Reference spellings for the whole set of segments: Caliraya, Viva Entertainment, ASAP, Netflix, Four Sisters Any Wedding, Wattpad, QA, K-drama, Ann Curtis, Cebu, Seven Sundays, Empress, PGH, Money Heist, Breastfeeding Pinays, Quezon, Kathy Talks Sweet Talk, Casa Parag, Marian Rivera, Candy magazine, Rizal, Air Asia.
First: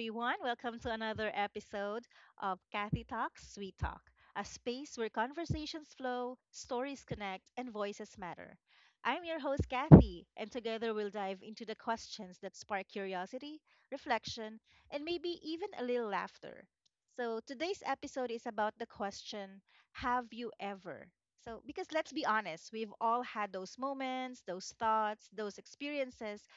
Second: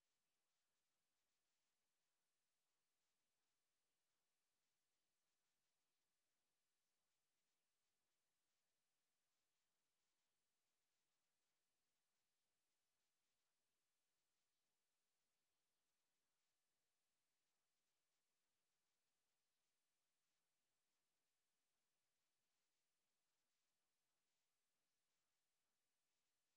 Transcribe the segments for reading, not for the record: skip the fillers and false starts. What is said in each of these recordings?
everyone. Welcome to another episode of Kathy Talks Sweet Talk, a space where conversations flow, stories connect, and voices matter. I'm your host, Kathy, and together we'll dive into the questions that spark curiosity, reflection, and maybe even a little laughter. So, today's episode is about the question, have you ever? So, because let's be honest, we've all had those moments, those thoughts, those experiences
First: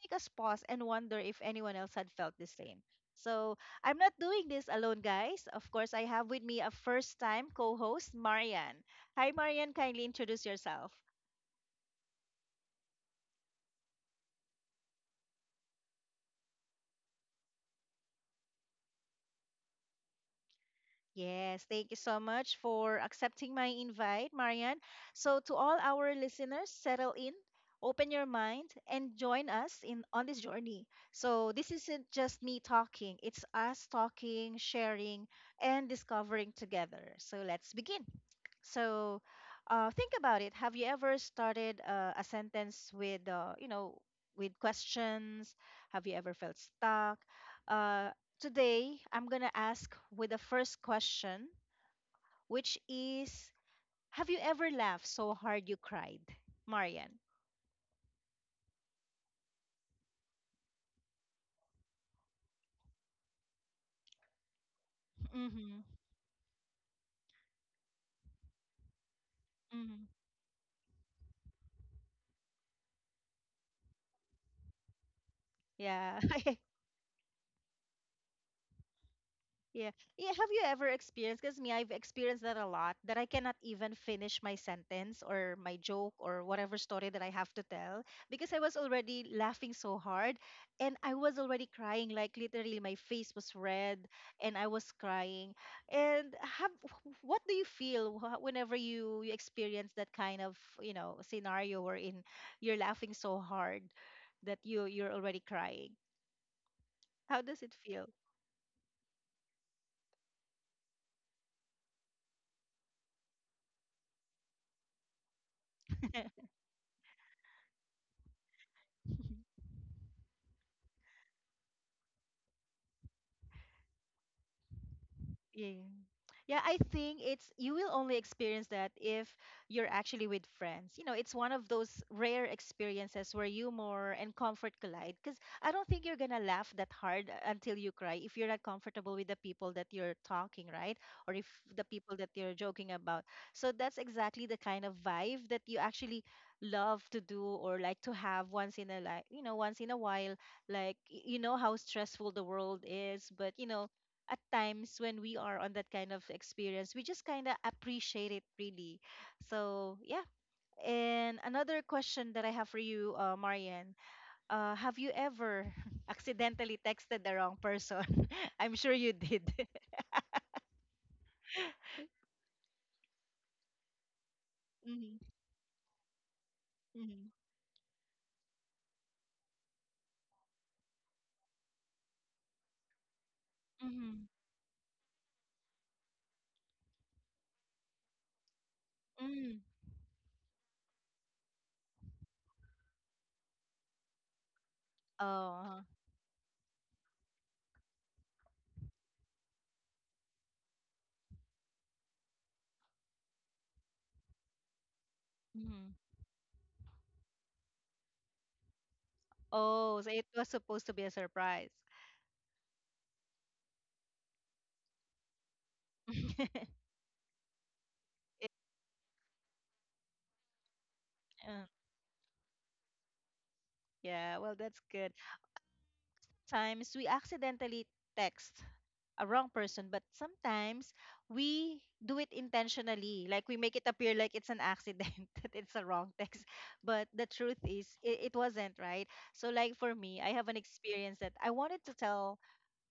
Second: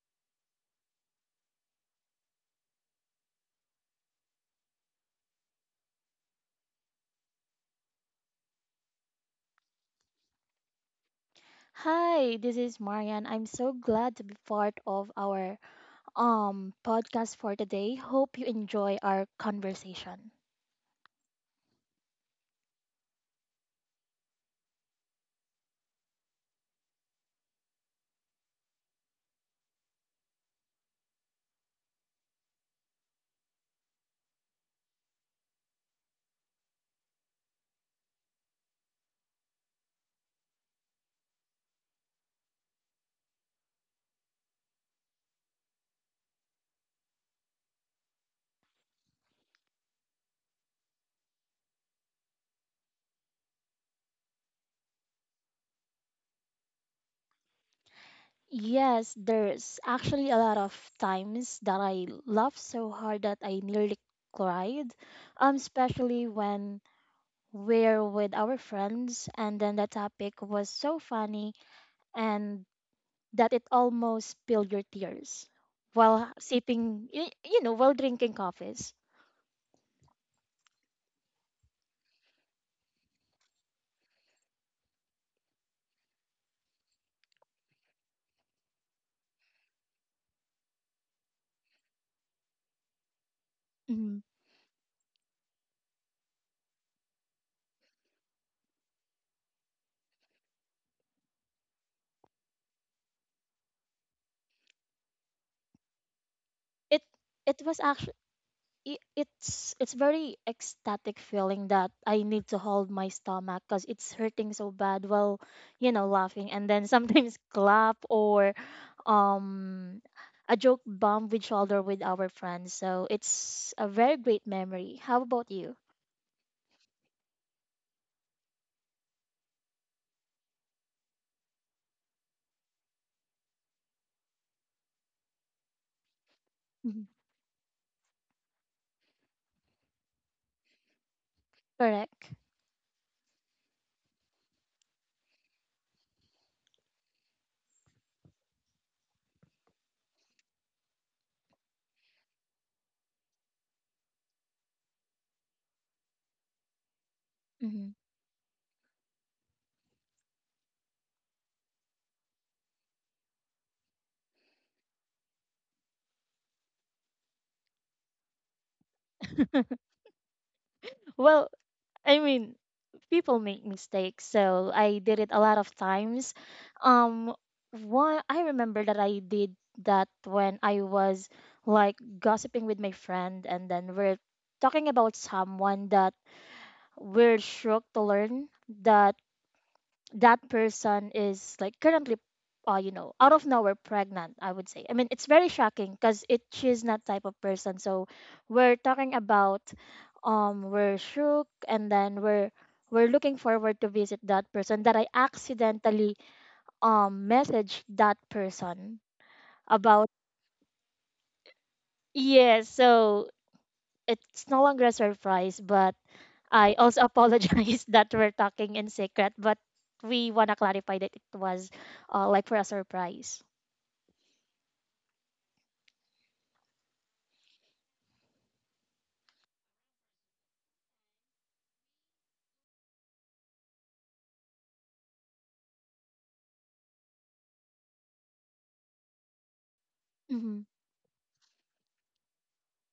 make us pause and wonder if anyone else had felt the same. So I'm not doing this alone, guys. Of course, I have with me a first time co host, Marian. Hi, Marian. Kindly introduce yourself. Hi, this is Marian. I'm so glad to be part of our podcast for today. Hope you enjoy our conversation. Yes, thank you so much for accepting my invite, Marian. So, to all our listeners, settle in, open your mind, and join us in on this journey. So, this isn't just me talking, it's us talking, sharing, and discovering together. So, let's begin. So, think about it. Have you ever started a sentence with, with questions? Have you ever felt stuck? Uh, today, I'm gonna ask with the first question, which is, have you ever laughed so hard you cried, Marian? Yes, there's actually a lot of times that I laughed so hard that I nearly cried, Mm-hmm. especially when we're with our friends and then the Mm-hmm. topic was so funny and that it almost spilled your tears Yeah. while sipping, while drinking coffees. Yeah. Yeah, have you ever experienced, because me, I've experienced that a lot, that I cannot even finish my sentence or my joke or whatever story that I have to tell because I was already laughing so hard and I was already crying, like literally my face was red Mhm. and I was crying. And what do you feel whenever you experience that kind of, you know, scenario wherein you're laughing so hard that you're already crying? It How it does it was feel? it's very ecstatic feeling that I need to hold my stomach because it's hurting so bad while laughing, and then sometimes clap or um a joke bump with shoulder with our friends. So it's a very great memory. How about you? Yeah. Yeah, I think it's you will only experience that if you're actually with friends. You know, it's one of those rare experiences where humor and comfort collide. Because I don't think you're gonna laugh that Mhm. hard until you cry if you're not comfortable with the people that you're talking, right? Or if the people Correct. that you're joking about. So that's exactly the kind of vibe that you actually love to do or like to have once in a like you know once in a while like you know how stressful the world is, but you know at times when we are on that kind of experience, we just kind of Hmm. appreciate it really. So, yeah. And another question that I have for you, Marian, have you ever accidentally texted the wrong person? I'm sure you did. Well, I mean, people make mistakes, so I did Mhm, it a lot of times. mhm, um One I remember that I did, that when I was like gossiping with my friend and then we're mhm, talking about someone that we're shocked to learn that mhm. that person is like currently out of nowhere pregnant. I would say, I mean, it's very Oh, shocking because it she's not type of person. So we're talking about, we're shook, and then we're looking forward to visit that person that I mhm. accidentally messaged that person Oh, about. so it was supposed to be a surprise. Yes, so it's no longer a surprise. But I also apologize that we're It- talking in secret, but we want to clarify that it uh, was like for a surprise. yeah, well, that's good. Sometimes we accidentally text a wrong person, but sometimes we do it intentionally. Like we make it appear like it's an accident, that it's a wrong text. But the truth is, it wasn't, right? So, like for me, I have an Mm-hmm. experience that I wanted to tell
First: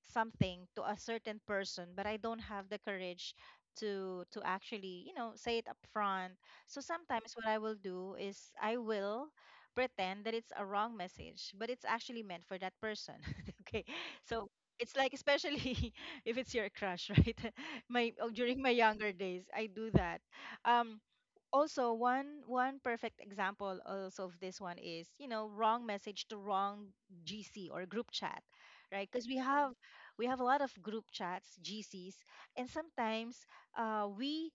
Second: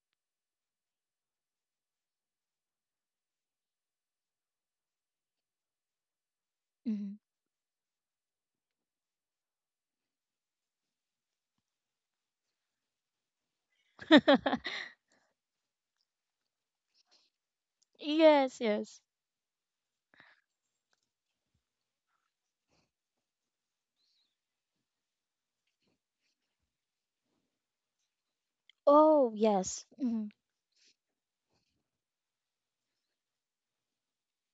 something to a certain person, but I don't have the courage to actually, you know, say it up front. So Mm-hmm. sometimes what I will do is I will pretend that it's a wrong message, but it's actually meant for that person. Okay, so it's like, especially if it's your crush, right? Yes, during my yes. younger days I do that. um also, one perfect example also of this one is, you know, wrong message to wrong gc or group chat, right? Because Oh, yes. we Mm-hmm. have a lot of group chats, gcs, and sometimes uh, we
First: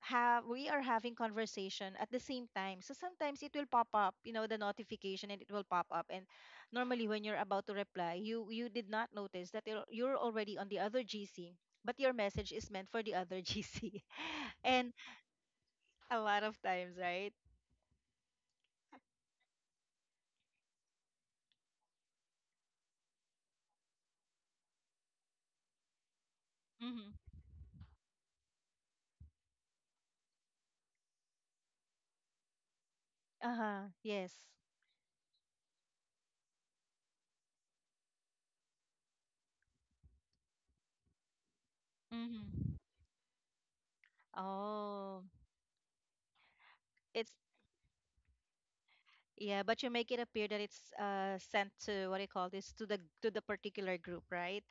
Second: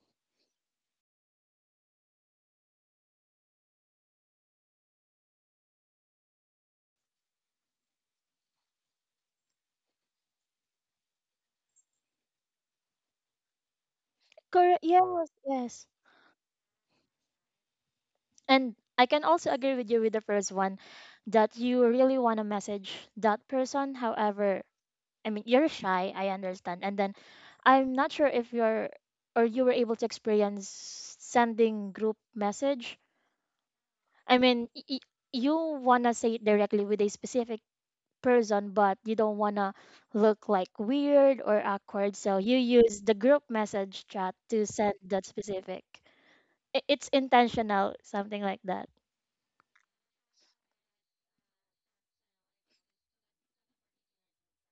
we are having conversation at the same time, so sometimes it will pop up, you know, the notification, and it will pop up. And normally when you're about to reply, you did not notice that you're already on the other gc, but your message is meant for the other gc. Correct. And Yes, yes. a lot of times, right? And I can also agree with you with the first one, that you really want to message that person. However, I mean, you're shy, I understand. And then Mm-hmm. I'm not sure if you're, or you were able to experience sending group message. Uh-huh. Yes. I mean, you want to say it directly with a specific person, but you don't want to look like weird or awkward. So you Mm-hmm. use the group message chat to send Oh, that specific. It's it's intentional, something like that. yeah, but you make it appear that it's sent to, what do you call this, to the particular group, right?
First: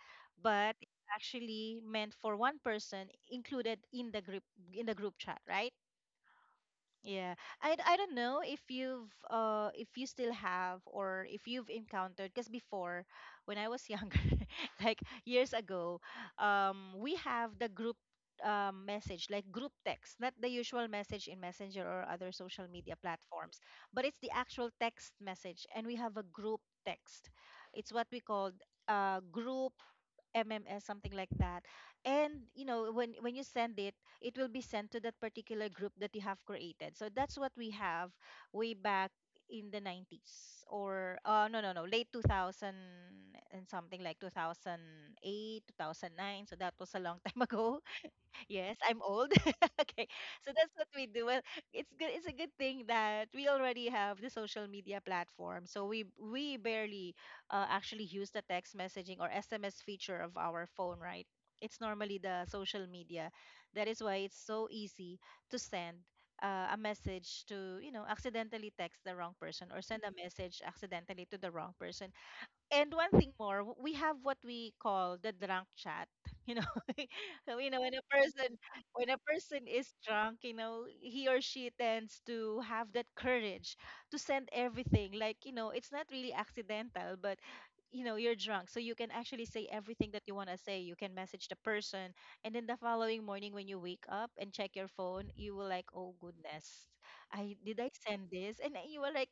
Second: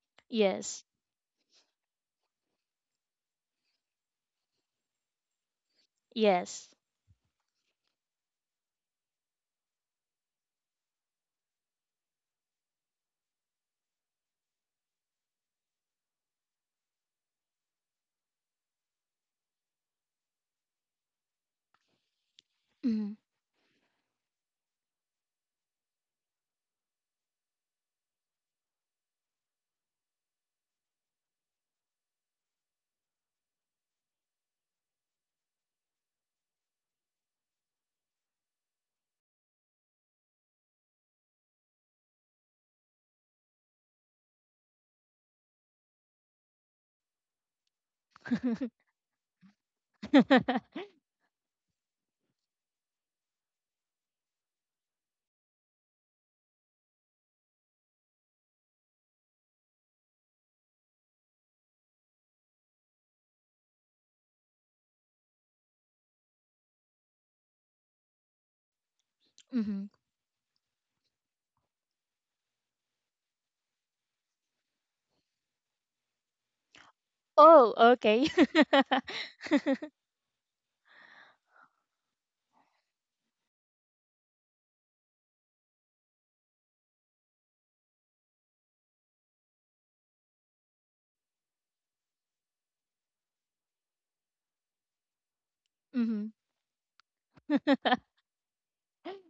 But Yes. it's actually meant for one person included in the group, in the group chat, right? Yes. Yeah, I don't know if you've if you still have or if you've encountered because before when I was younger like years ago, we have the group message, like group text, not the usual message in Messenger or other social media Mhm. platforms, but it's the actual text message. And we have a group text. It's what we called group MMS, something like that. And you know, when you send it, it will be sent to that particular group that you have created. So that's what we have way back in the 90s, or no no no late 2000 and something, like 2008, 2009. So that was a long time ago. Yes, I'm old. Okay. So that's what we do. Well, it's good it's a good thing that we already have the social media platform. So we barely actually use the text messaging or SMS feature of our phone, right? It's normally the social media. That is why it's so easy to send a message to, you know, accidentally text the wrong person or Mhm. send a message accidentally to the wrong person. And one thing more, we have what we call the drunk chat. You know, so, you Oh, know, okay. When a person is drunk, you know, he or she tends to have that courage to send everything. Like, you know, it's not really accidental, but you know you're drunk, so you can actually say everything that you want to say. You can message the person, and then the following morning when you wake up and check your phone, you will like, oh Mhm. goodness, I send this? And then you were like,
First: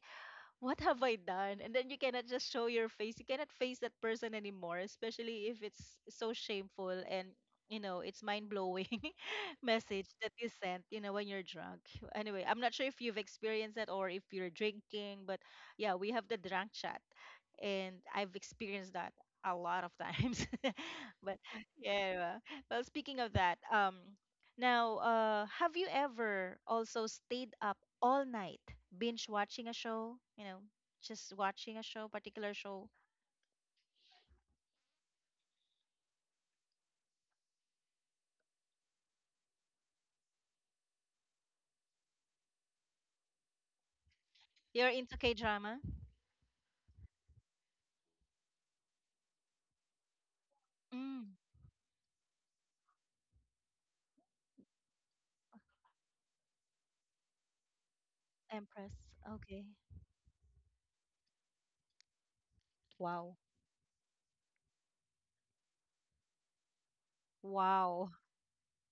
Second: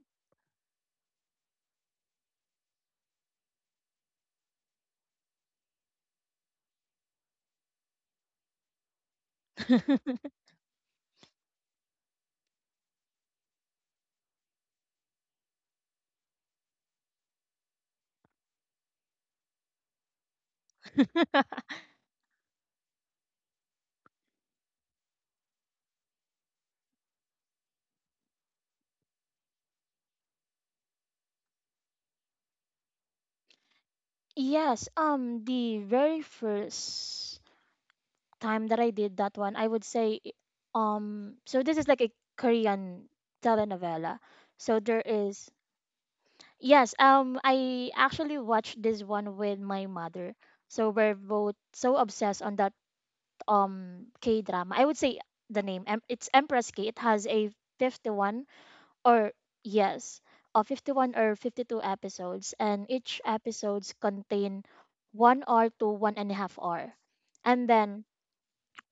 what have I done? And then you cannot just show your face. You cannot face that person anymore, especially if it's so shameful and you know it's mind blowing message that is sent. You know, when you're drunk. Anyway, I'm not sure if you've experienced that or if you're drinking, but yeah, we have the drunk chat, and I've experienced that a lot of times. But yeah, anyway, well, speaking of that. Now, have you ever also stayed up all night binge watching a show? You know, just watching a show, particular show. Yes, the very first time that I did that one, I would say, so this is like a Korean telenovela. So You're there into K is. drama? Yes, I actually watched this one with my mother. So we're Mm, both so obsessed on that K drama. I would say the name. It's Empress K. It has a 51, Empress. or Okay. yes, a 51 or 52 episodes, and each Wow. episodes contain 1 hour to 1.5 hour. And then Wow.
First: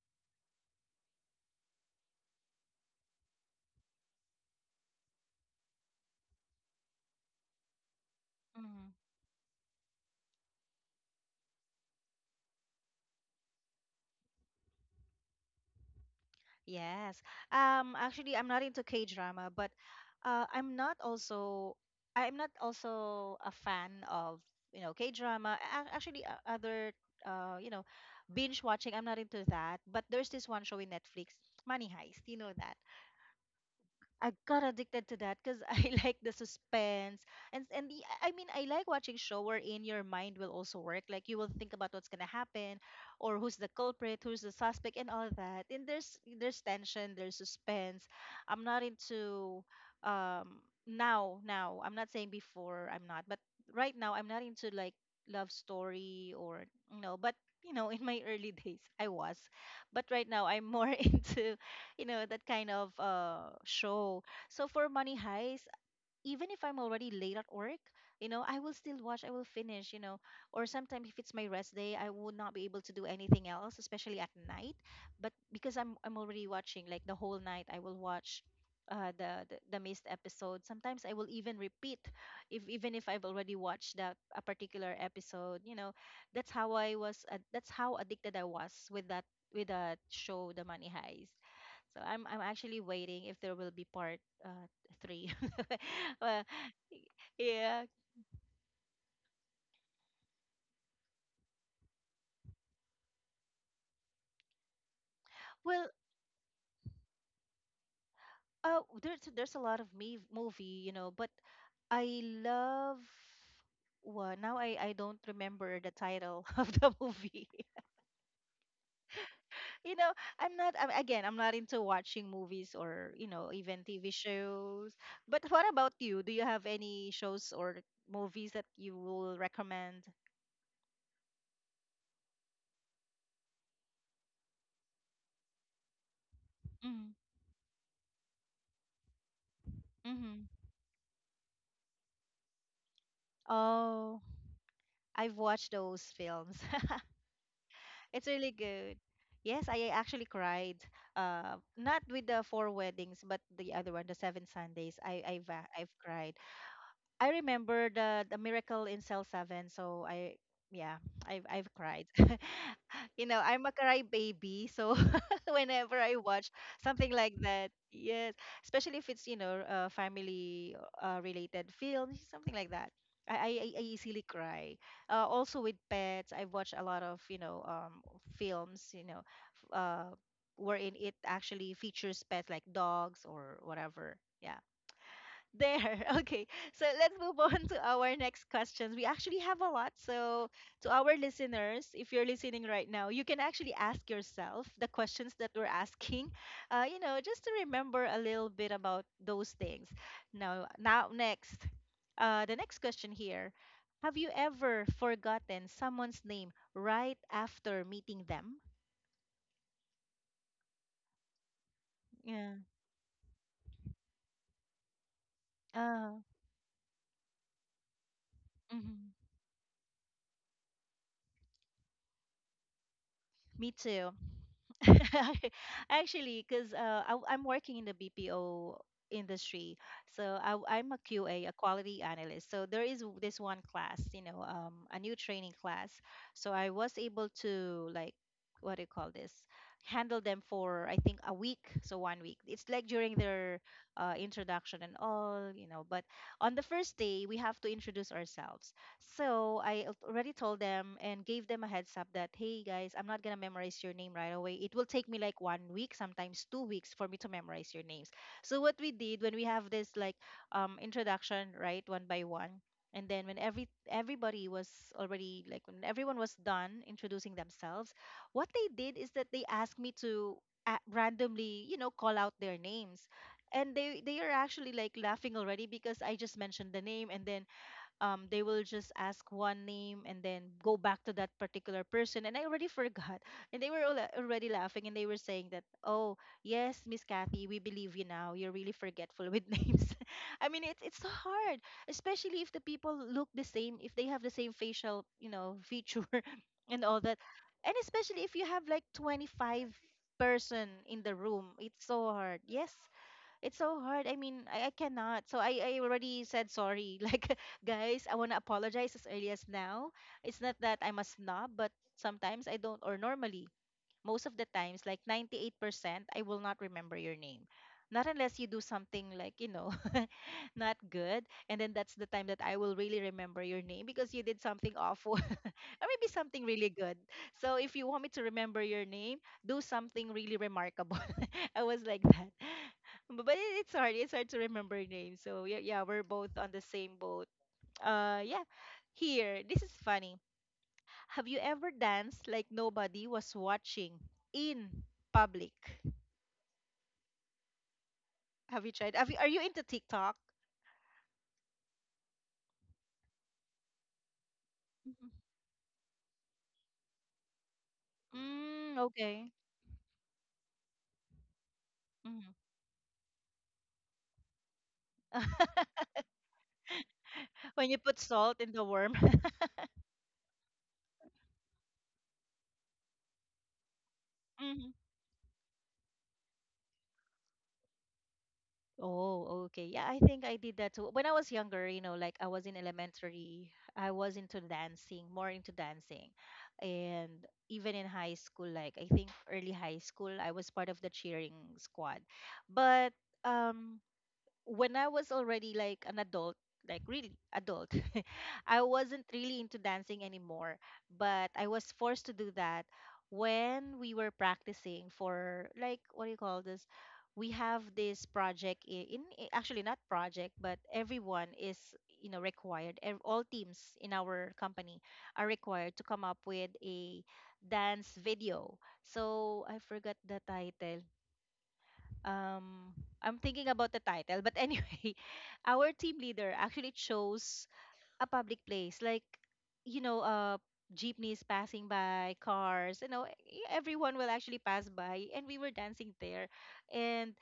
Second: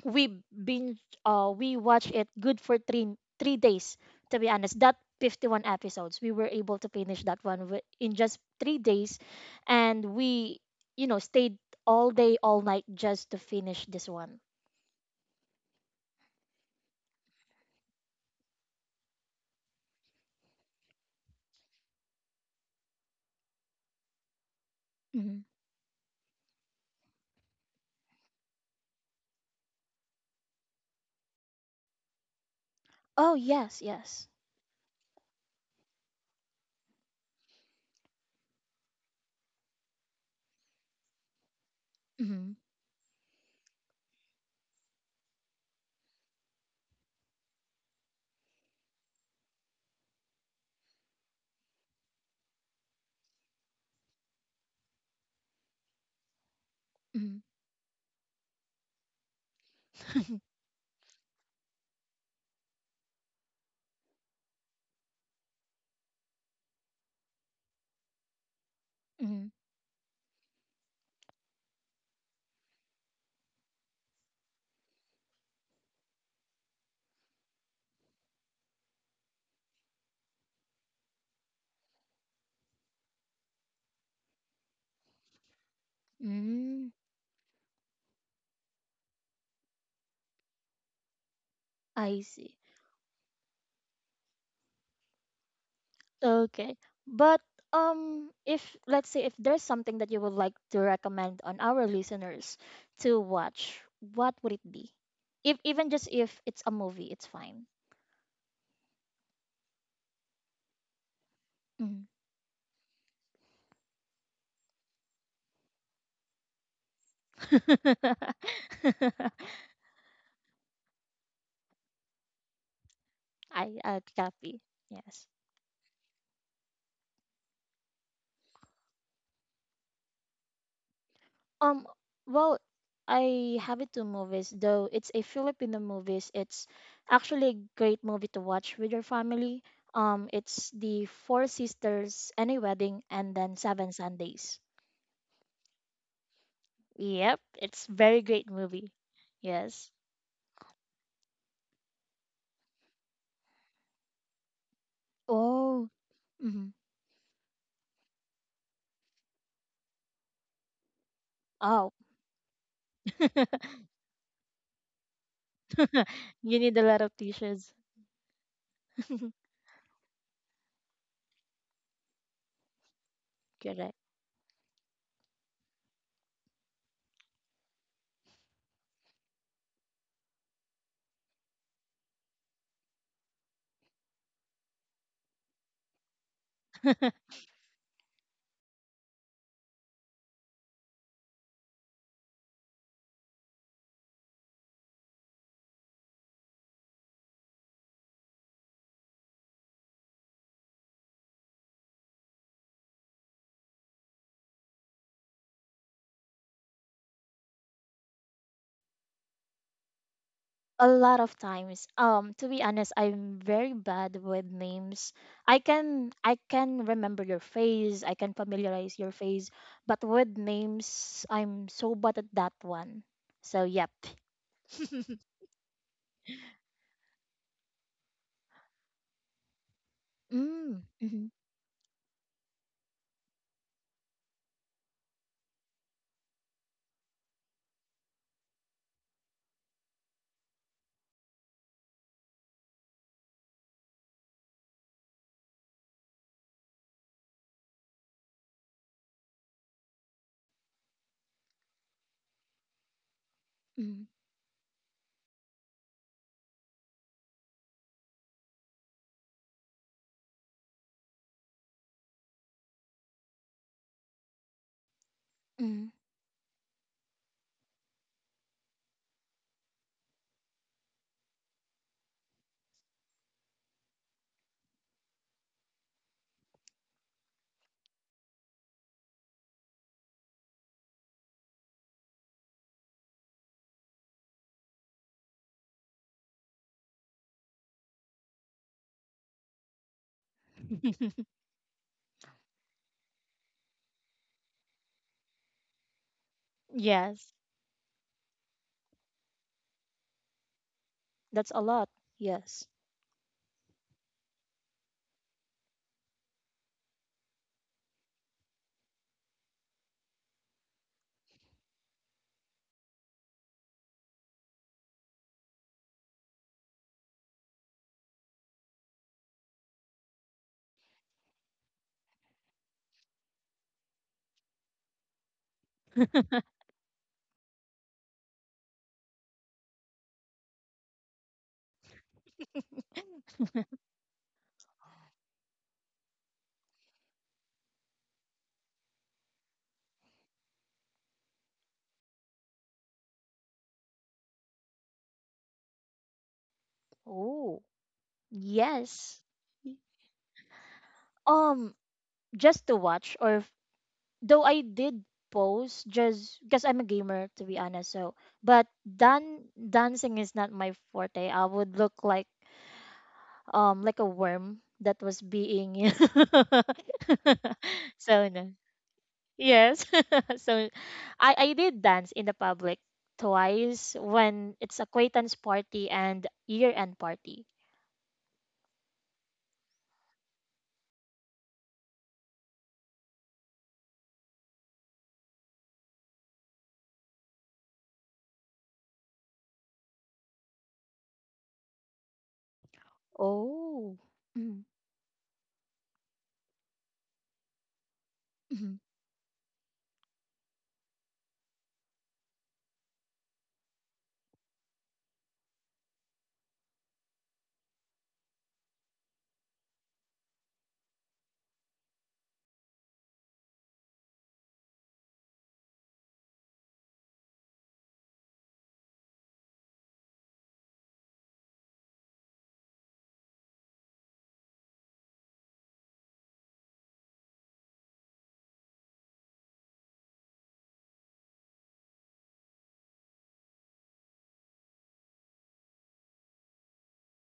we binge we watched it good for three days, to be honest, that 51 episodes we were able to finish that one in just 3 days. And we stayed all day all night just to finish this one. Yes. Actually I'm not into K-drama, but uh I'm not also I'm not also a fan of, you know, Mhm. K-drama. Actually, other, you know, binge watching, I'm not into that. But there's this one show in Netflix, Money Heist. You know that? Oh yes, yes. I got addicted to that because I like the suspense. And the I mean, I like watching show wherein your mind will also work, like you will think about what's gonna Mm-hmm. happen, or who's the culprit, who's the suspect, and all that, and there's tension, there's suspense. I'm not into, now I'm not saying before I'm not, but right now I'm not into like love story or you know, but Mm-hmm. you know, in my early days I was, but right now I'm more into you know that kind of show. So for Money Heist, even if I'm already late at work, you know, I will still watch, I will Mm-hmm. finish, you know. Or sometimes if it's my rest day, I would not be able to do anything else, especially at night. But because I'm already watching like the whole night, I will watch the missed episode. Sometimes I will even repeat, if even if I've already watched that a particular episode. You know, that's how Mm, I was. That's how addicted I was with that show, The Money Heist. So I I'm see. actually waiting if there will be part uh, three. Well, Okay. But yeah. If let's say if there's something that you would like to recommend on our listeners to watch, what would it be? If even Well, just if it's a movie, it's fine. There's a lot of me movie, you know, but Mm. I love. Well, now I don't remember the title of the movie. You know, I'm not. Again, I'm not into watching movies or you know, I even TV copy. shows. Yes. But what about you? Do you have any shows or movies that you will recommend? Um well, I have it two movies though. It's a Filipino movies. It's actually a great movie to watch with your family. Mm-hmm. It's the Four Sisters, Any Wedding, and then Seven Oh, Sundays. I've watched those films. Yep, it's very It's great really movie. good. Yes, I Yes. actually cried. Not with the four weddings, but the other one, the seven Sundays. Oh. I've cried. Hmm. I remember the miracle in cell seven. So I yeah, I've Oh, cried. You know, I'm a cry baby, so whenever I watch you need a lot something of like tissues. that. Yes, especially if it's you know, family, related films, something like that. I Correct. easily cry. Also with pets, I've watched a lot of films, f- uh, wherein it actually features pets like dogs or whatever. Yeah, there. Okay. So let's move on to our next questions. We actually have a lot. So, to our listeners, if you're listening right now, you can actually ask yourself the questions that we're asking. Just to remember a little bit about those things. Now, the next question here: Have you ever forgotten someone's name right after meeting them? A lot of times. To Yeah. be honest, I'm very bad with names. I Uh, can I can remember your face. I can familiarize your mhm. face, but with names, I'm so bad at that one. So Me yep. too. Actually, because I'm working in the BPO industry, so Mm. I am a Mm-hmm. QA, a quality analyst. So there is this one class, a new training class. So I was able to, like, what do you call this? Handle them for I think a week, so one week. It's like during their introduction and all, you know. But on the first day, we have to introduce ourselves. So I already told them and gave them a heads up that, hey guys, I'm not going to memorize your name right away. It will take me like one week, sometimes 2 weeks for me to memorize your names. So what we did when we have this, like, introduction, right, one by one, and then when every everybody was already like when Mm-hmm. everyone was done introducing themselves, what they did is that they asked me to randomly, you know, call out their names. And they are actually, like, laughing already because I just mentioned the name, and then they will just ask one name and then go back to that particular person. And I already forgot. And they were already laughing, and they were saying that, oh, yes, Miss Kathy, we believe you now. You're really forgetful with names. I mean, it's so hard, especially if the people look the same, if they have the same facial, you know, feature and all that. Yes. And especially if you have like 25 person in the That's room, a it's lot. so hard. Yes. Yes, it's so hard. I mean, I cannot. So I already said sorry. Like, guys, I want to apologize as early as now. It's not that I'm a snob, but sometimes I don't, or normally, most of the times, like 98%, I will not remember your name. Not unless you do something, like, you know, not good. And then that's the time that I will really remember your name because you did something awful or maybe something really good. So if you want me to remember your name, do something really remarkable. I was like that. But it's hard. It's hard to remember names. So yeah, yeah, we're both on the same boat. Yeah. Here, this is funny. Have you ever danced like nobody was watching in public? Oh, Have you tried? Yes. Are you into TikTok? Um, just to watch, or though I did Mhm. post just because I'm a gamer, to be honest. So, but Mm, okay. Dancing is not my forte. I would look Hmm. Like a worm that was being When you put so salt no. in the worm. Yes. So I did dance in the public twice when Mhm. it's acquaintance party and year end party. Oh, okay. Yeah, I think I did that too. When I was younger, you know, like I was in elementary, I was into dancing, more into dancing. And even in high school, like I think early high school, I was part of the cheering squad. But um Oh. when I was already like an adult, like really adult, I Mm-hmm. wasn't really into dancing anymore, but I was forced to do that when we were practicing for like what do you call this? We have this project I- in, I- actually not project, but everyone is, you know, required. All teams in our company are required to come up with a dance video. So I forgot the title, um I'm thinking about the title, but anyway, our team leader actually chose a public place, like, you know, jeepneys passing by, cars, you know, everyone will actually pass by, and we were dancing there. And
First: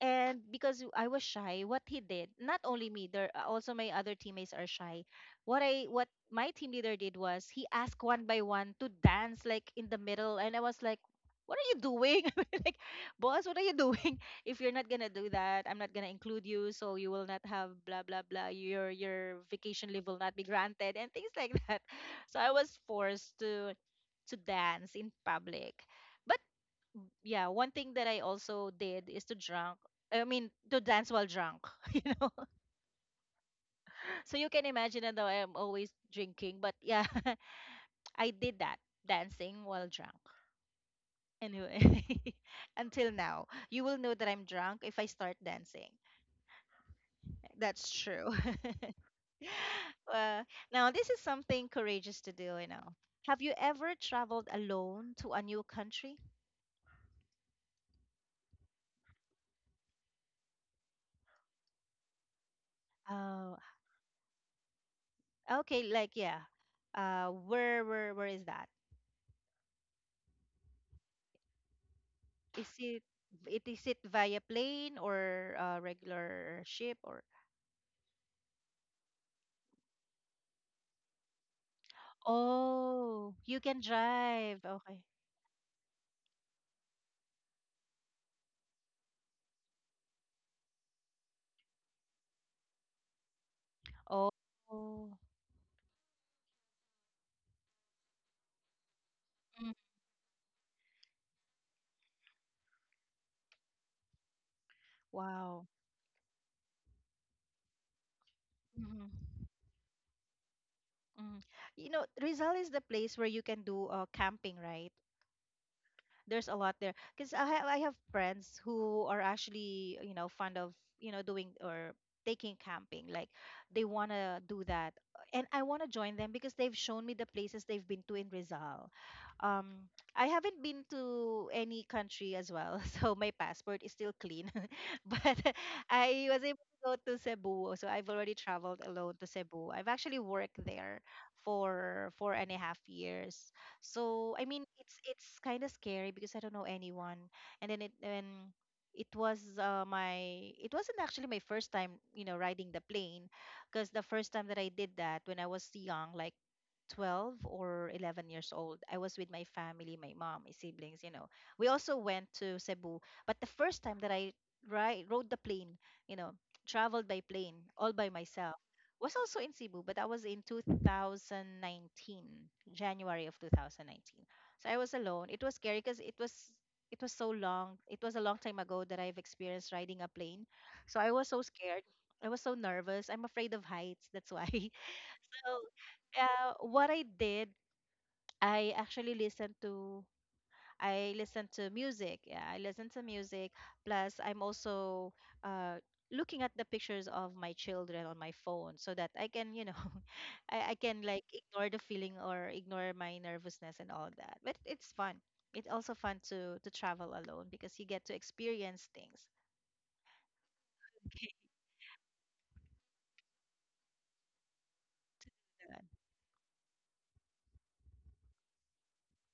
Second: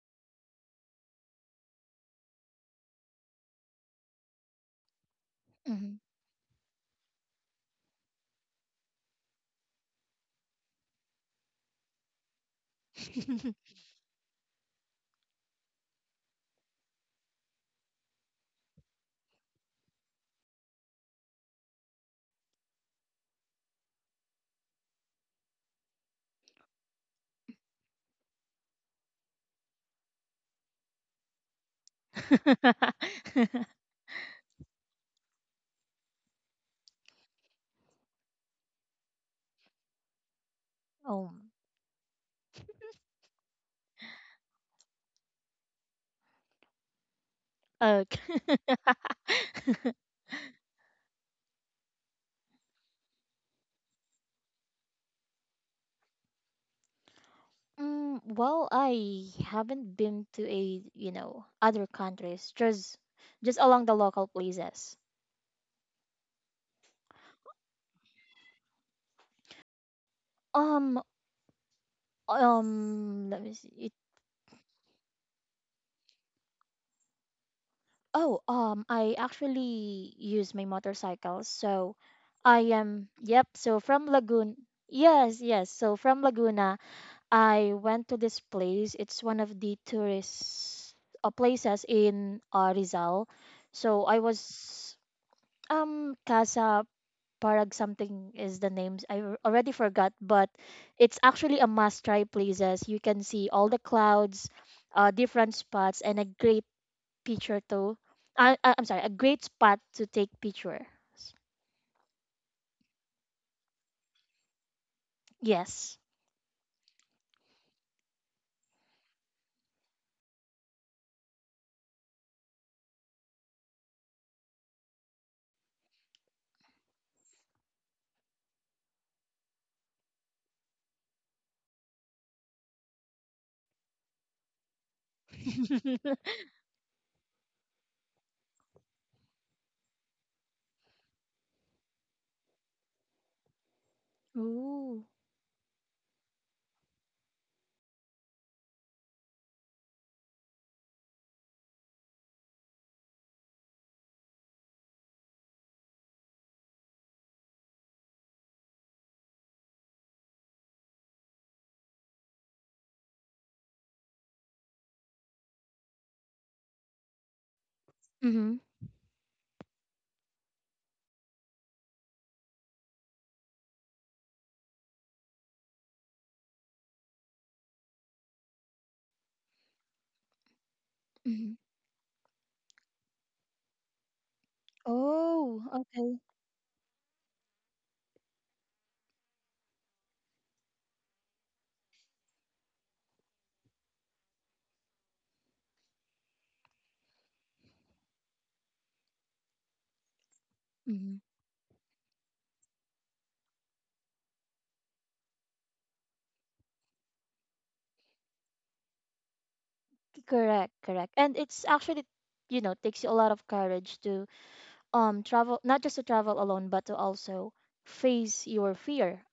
and because I was shy, what he did, not only me, there also my other teammates are shy. What I Mm-hmm. what my team leader did was he asked one by one to dance like in the middle, and I was like, what are you doing? I mean, like, boss, what are you doing? If you're not gonna do that, I'm not gonna include you, so you will not have blah blah blah. Your vacation leave will not be granted and things like that. So I was forced to dance in public. But yeah, one thing that I also did is to drunk. I mean, to dance while drunk, you know. So you can imagine that though I am always drinking, but yeah, I did that, dancing while drunk. Oh, Anyway, until now, you will know that I'm drunk if I start dancing. That's true. okay. Well, now this is something courageous to do, you know. Have you ever traveled alone to a new country? Mm, well, I haven't been to a other countries, just Oh, along the local places. okay, like yeah. Where is that? Um, Is it Let me see. is it via plane or regular ship or? Oh, I actually use my motorcycle, so I am. Oh, Yep. you can So from Laguna. drive. Okay. Yes, yes. So from Laguna, I went to this place. It's one of the tourist places in Rizal. So I Oh, was. Casa Parag something is the names. Mm, Already forgot, but it's actually a must-try places. You can see all the clouds, different wow. spots, and a great picture too. I'm sorry, Hmm. a great spot to take picture. You know, Rizal is the place where you can do camping, right? Yes. There's a lot there because I have friends who are actually, you know, fond of, you know, doing or taking camping, like, they want to do that, and I want to join them because they've shown me the places they've been to in Rizal. um I haven't been to any country as well so my passport is still clean but I was able to go to Cebu. So I've already traveled alone to Cebu. I've actually worked there for four and a half years. So I mean, Ooh. it's kind of scary because I don't know anyone, and it was my it wasn't actually my first time, you know, riding the plane, because the first time that I did that when I was young like 12 or 11 years old. I was with my family, my mom, my siblings, you know. We also went to Cebu, but the first time that I ri rode the plane, you know, traveled by plane all by myself Mm-hmm. was also in Cebu, but that was in 2019, January of 2019. So I was alone. It was scary because it was so long. It was a long time ago that I've experienced riding a plane. So I was so Mm-hmm. scared. I was so nervous. I'm afraid of heights. That's why. Oh, okay. So uh, what I did, I actually listened to I listened to music. Yeah, I listened to music. Plus, I'm also uh, looking at the pictures of my children on my phone so that I can, you know, I can, like, ignore the feeling or ignore my nervousness and all that. But it's fun. It's also fun to travel alone because you get to experience things. Correct, correct. Okay. And it's actually, takes you a lot of courage to travel, not Yeah. just to travel alone, but to also face your fear.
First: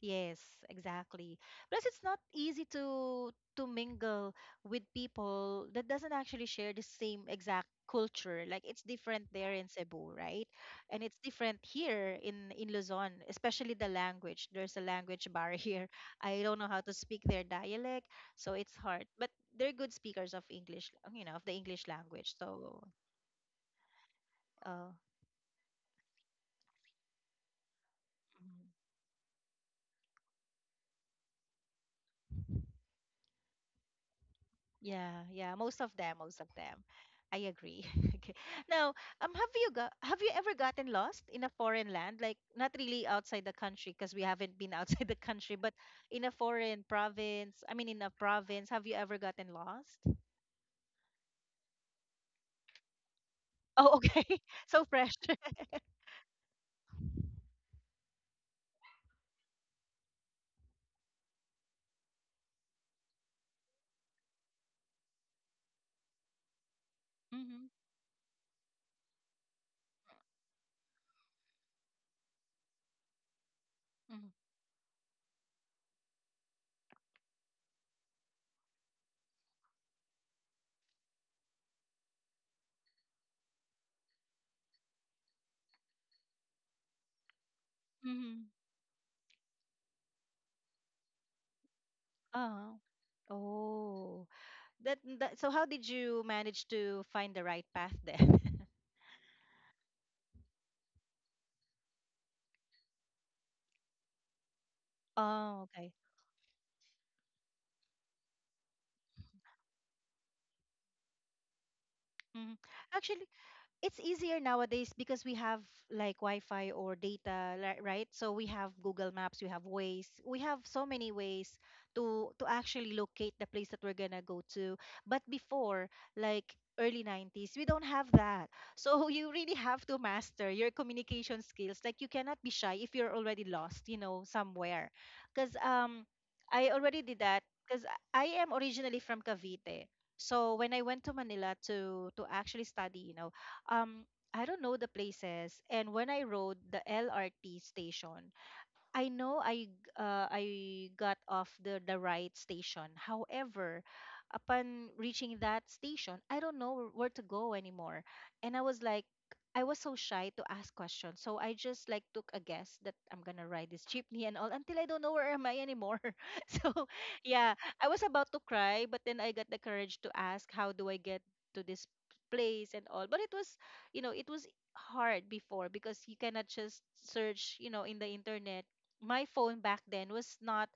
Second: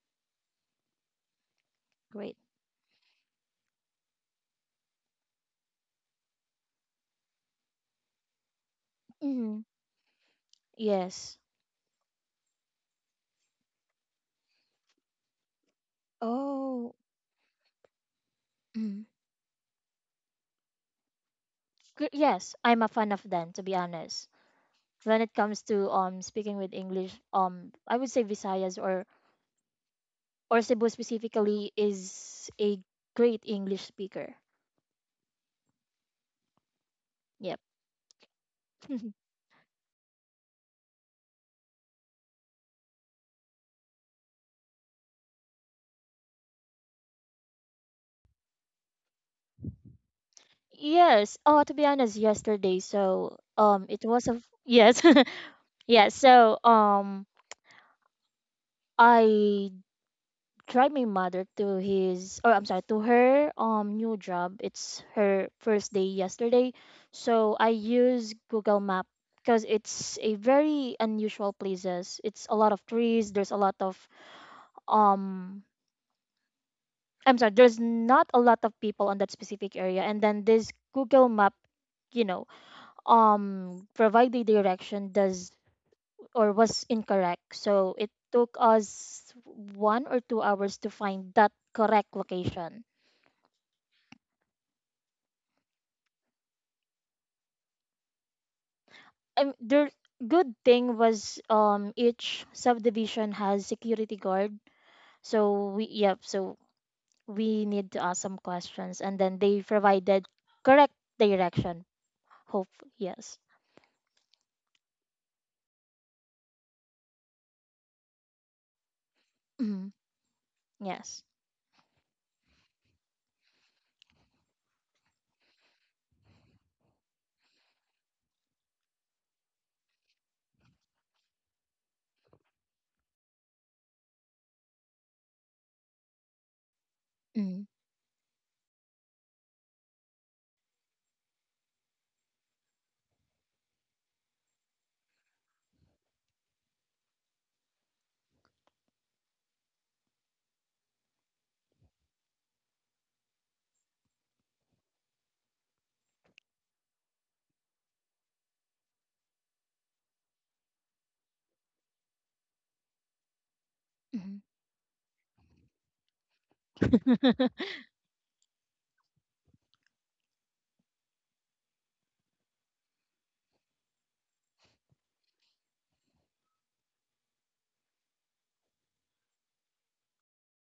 Yes, exactly. Plus, it's not Great. easy to mingle with people that doesn't actually share the same exact culture. Like it's different there Mm-hmm. in Cebu, right? And it's Yes. different here in Luzon, especially the language. There's a language barrier. I don't know how to Oh. speak their dialect, so it's Mm. hard. But they're good speakers of English, you know, of the English language. Yes, I'm So, a fan of them, to be honest. uh, When it comes to speaking with English, I would say mm-hmm. Visayas or Cebu specifically is a great English speaker. Yeah, yeah, most of them, most of them. I Yep. agree. Okay. Now, have you ever gotten lost in a foreign land? Like not really outside the country because we haven't been outside the country, but in a foreign province. I mean, in a province, have you ever gotten lost? Yes. Oh, to be honest, yesterday. So, Oh, it okay. was a So yes. fresh. Yeah, so I drive my mother to his, or I'm sorry, to her new job. It's her first day yesterday. So Mm-hmm. I use Google Map because it's a very unusual places. It's a lot of trees, there's a lot of. um I'm sorry, there's not a lot of people on that specific area, and then this Google Map, you know provide the direction does or was incorrect. So it Mm-hmm. took us 1 or 2 hours to find that correct Oh. location. Oh. That, that, so how did you manage to find the right path then? The good thing was each subdivision has security guard. Oh, So we. okay. Yep. So we need to ask some questions, and then they provided correct direction. Mhm. Hope Actually, yes. it's easier nowadays because we have like Wi-Fi or data, right? So we have Google Maps, we have Mm, Waze, we have so many yes. ways to actually locate the place that we're gonna go to. But before, like early 90s, we don't have that. So you really have to master your communication skills. Like you cannot be shy if you're already lost, you know, somewhere. Because I already did that. Mm, Because I am originally from Cavite. So when I went to Manila to actually study, you know, um I don't know the places, and when I rode the LRT station, I know I got off the right station. However, upon reaching that station, I don't know where to go anymore. And I was so shy to ask questions. So I just, like, took a guess that I'm going to ride this jeepney and mm. all until I don't know where am I anymore. So yeah, I was about to cry, but then I got the courage to ask how do I get to this place and all. But it was hard before because you cannot just search in the internet. My phone back then was not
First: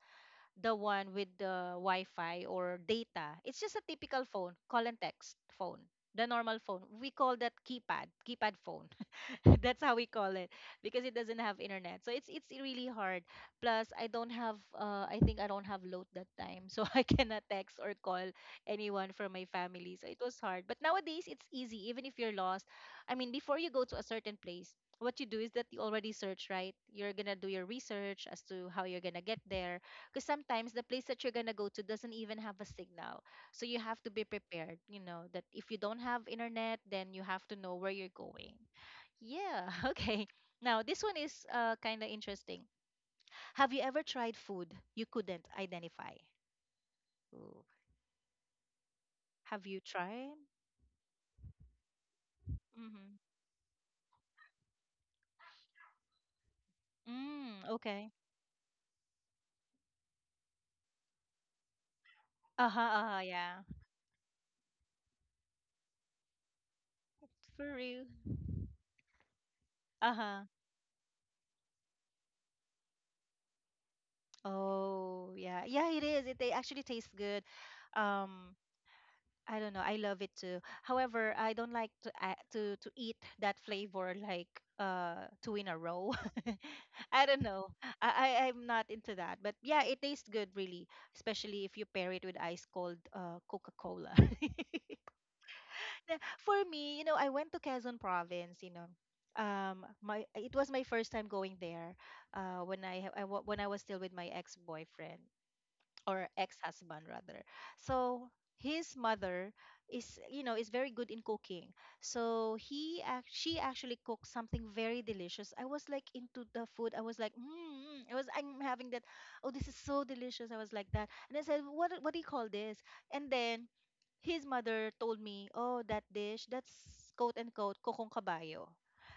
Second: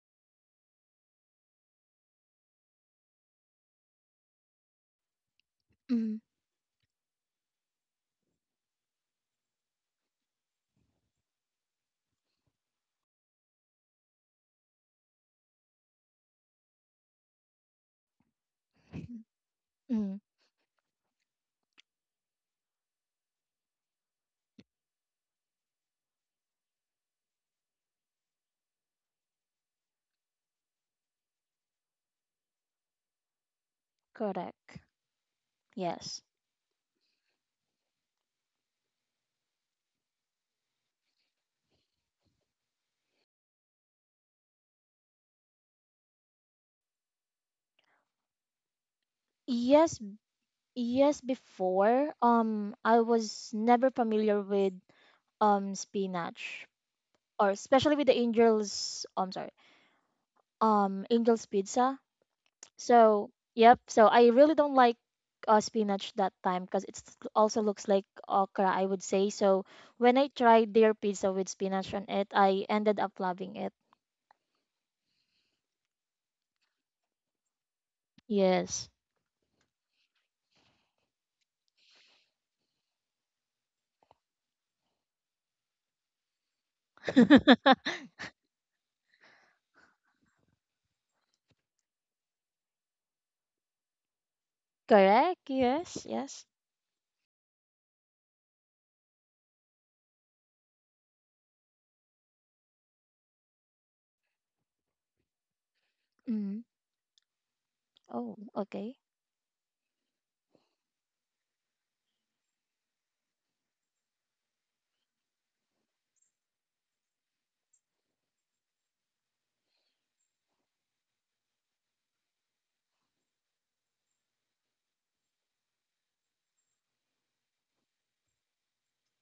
the one with the Wi-Fi or data. It's just a typical phone, call and text phone, Mm, the normal phone. We call that keypad, keypad phone. That's how we call it because it doesn't have internet. So it's really hard. Plus, I don't have I think I don't have load that time, so I cannot text or call anyone from my family. So mm. it was hard. But nowadays it's easy even if you're lost. I mean, before you go to a certain place, what you do is that you already search, right? You're gonna do your research as to how you're gonna get there. Because sometimes the place that you're gonna go to doesn't even have a signal. So you have to be Correct. prepared, you know, that if you don't Yes. have internet, then you have to know where you're going. Yeah, okay. Now, this one is kind of interesting. Have you ever tried food you couldn't identify? Ooh. Have you Yes. tried? Yes, before, I Mm-hmm. was never familiar with spinach, or Mm, especially with okay. the angel's sorry, angel's pizza. Uh-huh, uh-huh, So, yeah. yep, so I really don't like spinach that time because it also For looks like real. okra, I would say. So, when I Uh-huh. tried their pizza with spinach on it, I ended up loving it. Oh, yeah. Yeah, it is. They actually taste good. Um, Yes. I don't know. I love it too. However, I don't like to a to to eat that flavor like two in a row. I don't know. I'm not into that. But yeah, it tastes good really, especially if you pair it with ice cold Coca-Cola. Correct. Yes, yes. For me, you know, I went to Quezon province, you know. My It was my first time going there when I ha- I wa- when I was still with my ex-boyfriend or Mm. ex-husband rather. So Oh, okay. his mother is, you know, is very good in cooking. So she actually cooked something very delicious. I was like into the food. I was like, mm, I'm having that. Oh, this is so delicious. I was like that. And I said, what do you call this? And then his mother told me, "Oh, that dish, that's quote unquote kokong kabayo."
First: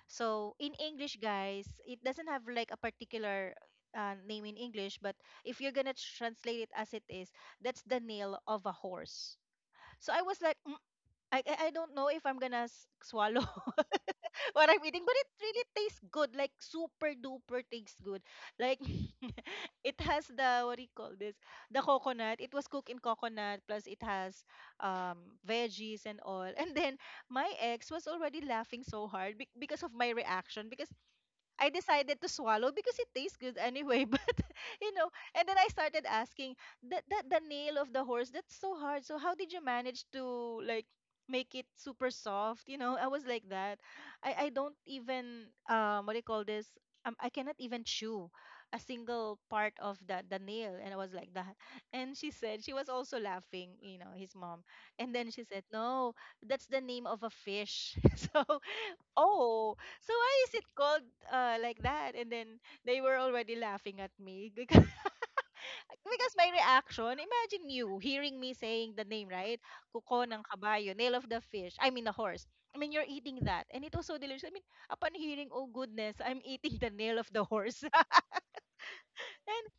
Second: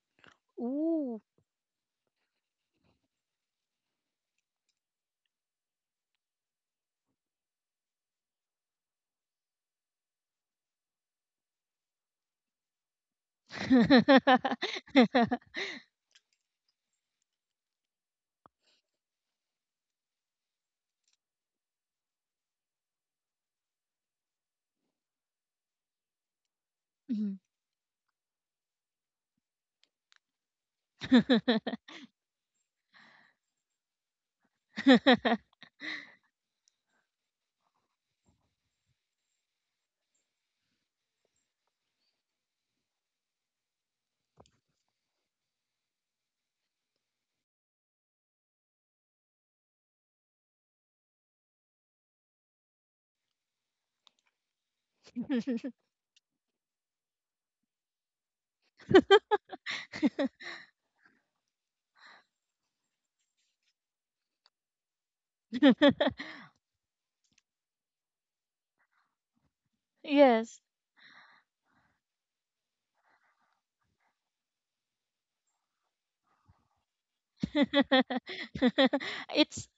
So in English, Ooh. guys, it doesn't have like a particular name in English, but if you're gonna translate it as it is, that's the nail of a horse. So I was like, "Mm, I don't know if I'm gonna swallow what I'm eating. But it really tastes good, like super duper tastes good. Like it has the, what do you call this? The coconut. It was cooked in coconut, plus it has veggies and all. And then Mhm. my ex was already laughing so hard because of my reaction because I decided to swallow because it tastes good anyway. But you know, and then I started asking the nail of the horse. That's so hard. So how did you manage to like make it super soft? You know, I was like that. I don't even, what do you call this? I cannot even chew a single part of the nail, and I was like that. And she said she was also laughing. You know, his mom. And then she said, "No, that's the name of a fish." So oh, so why is it called like that? And then they were already laughing at me because because my reaction. Imagine you hearing me saying the name, right? Kuko ng Yes. kabayo, nail of the fish. I mean the horse. I mean you're eating that, and it was so delicious. I mean, upon hearing, oh goodness, I'm eating the nail of the horse, It's. and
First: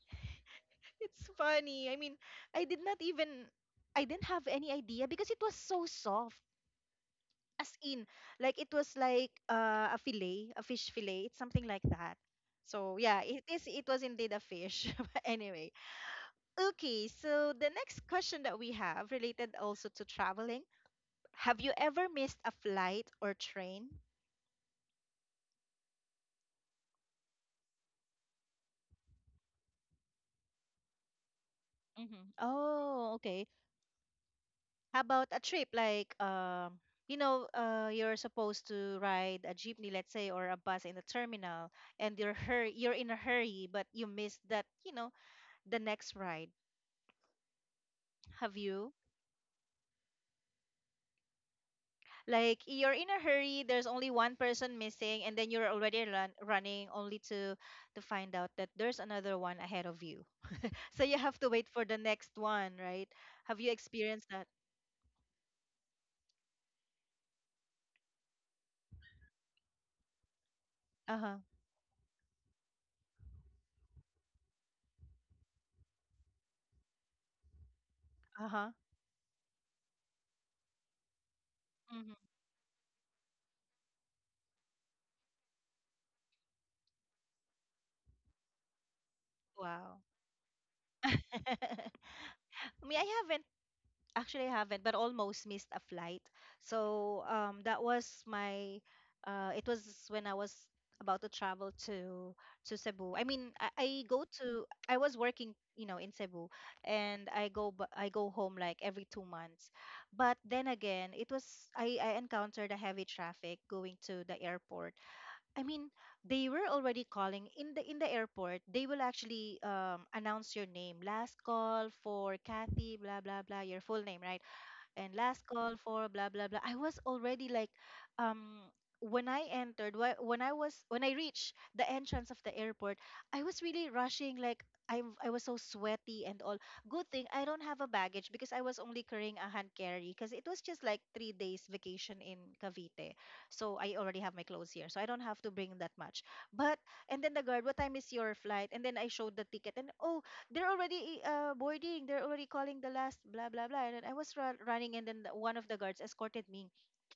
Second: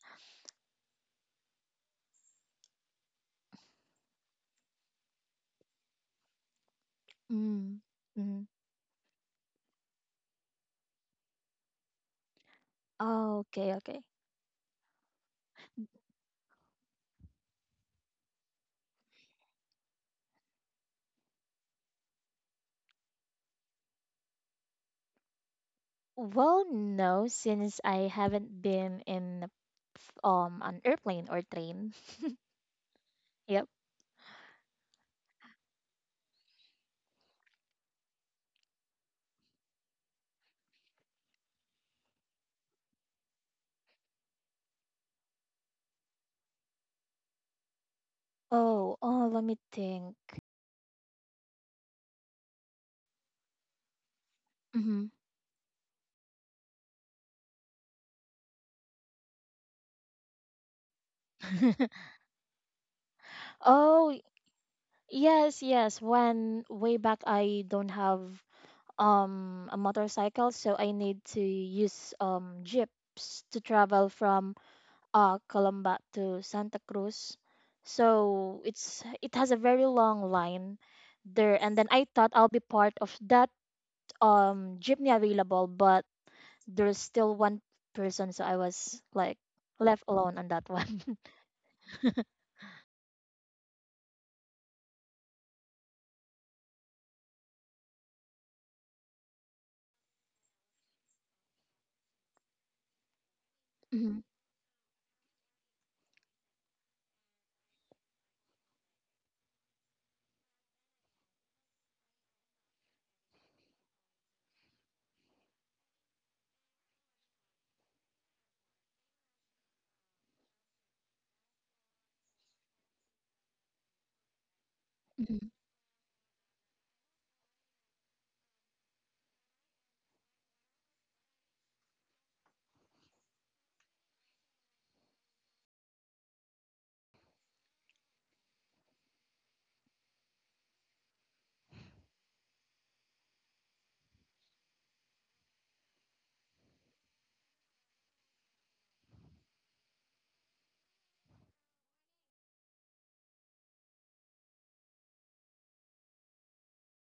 it's funny. I mean, I did not even. I didn't have any idea because it was so soft. As Mm, in, mm. like it was like a fillet a fish fillet, it's something like that. So yeah, Okay, it okay. was indeed a fish. But anyway, okay, so the next question that we have related also to traveling, have you ever missed a flight or train? Well, no, since I haven't been in a an airplane or train. Mm-hmm. Oh, okay. Yep. How about a trip like, you know, you're supposed to ride a jeepney, let's say, or a bus in the terminal, and you're in a hurry, but you missed that, you know, the next ride. Have you? Oh, oh, let me think. Like you're in a hurry, there's only one person Hmm. missing, and then you're already running only to find out that there's another one ahead of you. So you have to wait for the next one, right? Have you Oh, experienced that? yes, yes. When way back I don't have a motorcycle, so I Uh need huh. to use jeeps to travel from Calamba to Santa Cruz. Uh So huh. It has a very long line there, and then I Hmm. thought I'll be part of that jeepney available, but there's still one person, so I was like Wow. left alone on that one. Me, I haven't, actually I haven't, but almost missed a flight. So that was my. It was when I was about to travel to Cebu. I mean, I Mhm, go to. I was working, you know, in Cebu, and I go home like every 2 months. But then again, it was. I encountered a heavy traffic going to the airport. I mean, they were already calling in the airport. They will actually announce your name, last call for Kathy, blah blah blah, your full name, right? And mhm, last call for blah blah blah. I was already like, um when I entered when I reached the entrance of the airport, I was really rushing like I was so sweaty and all. Good thing I don't have a baggage because I was only carrying a hand carry because it was just like 3 days vacation in Cavite. So I already have my clothes here. So I don't have to bring that much. But and then the guard, what time is your flight? And then I showed the ticket and oh, they're already boarding. They're already calling the last blah blah blah. And then I was running, and then one of the guards escorted me,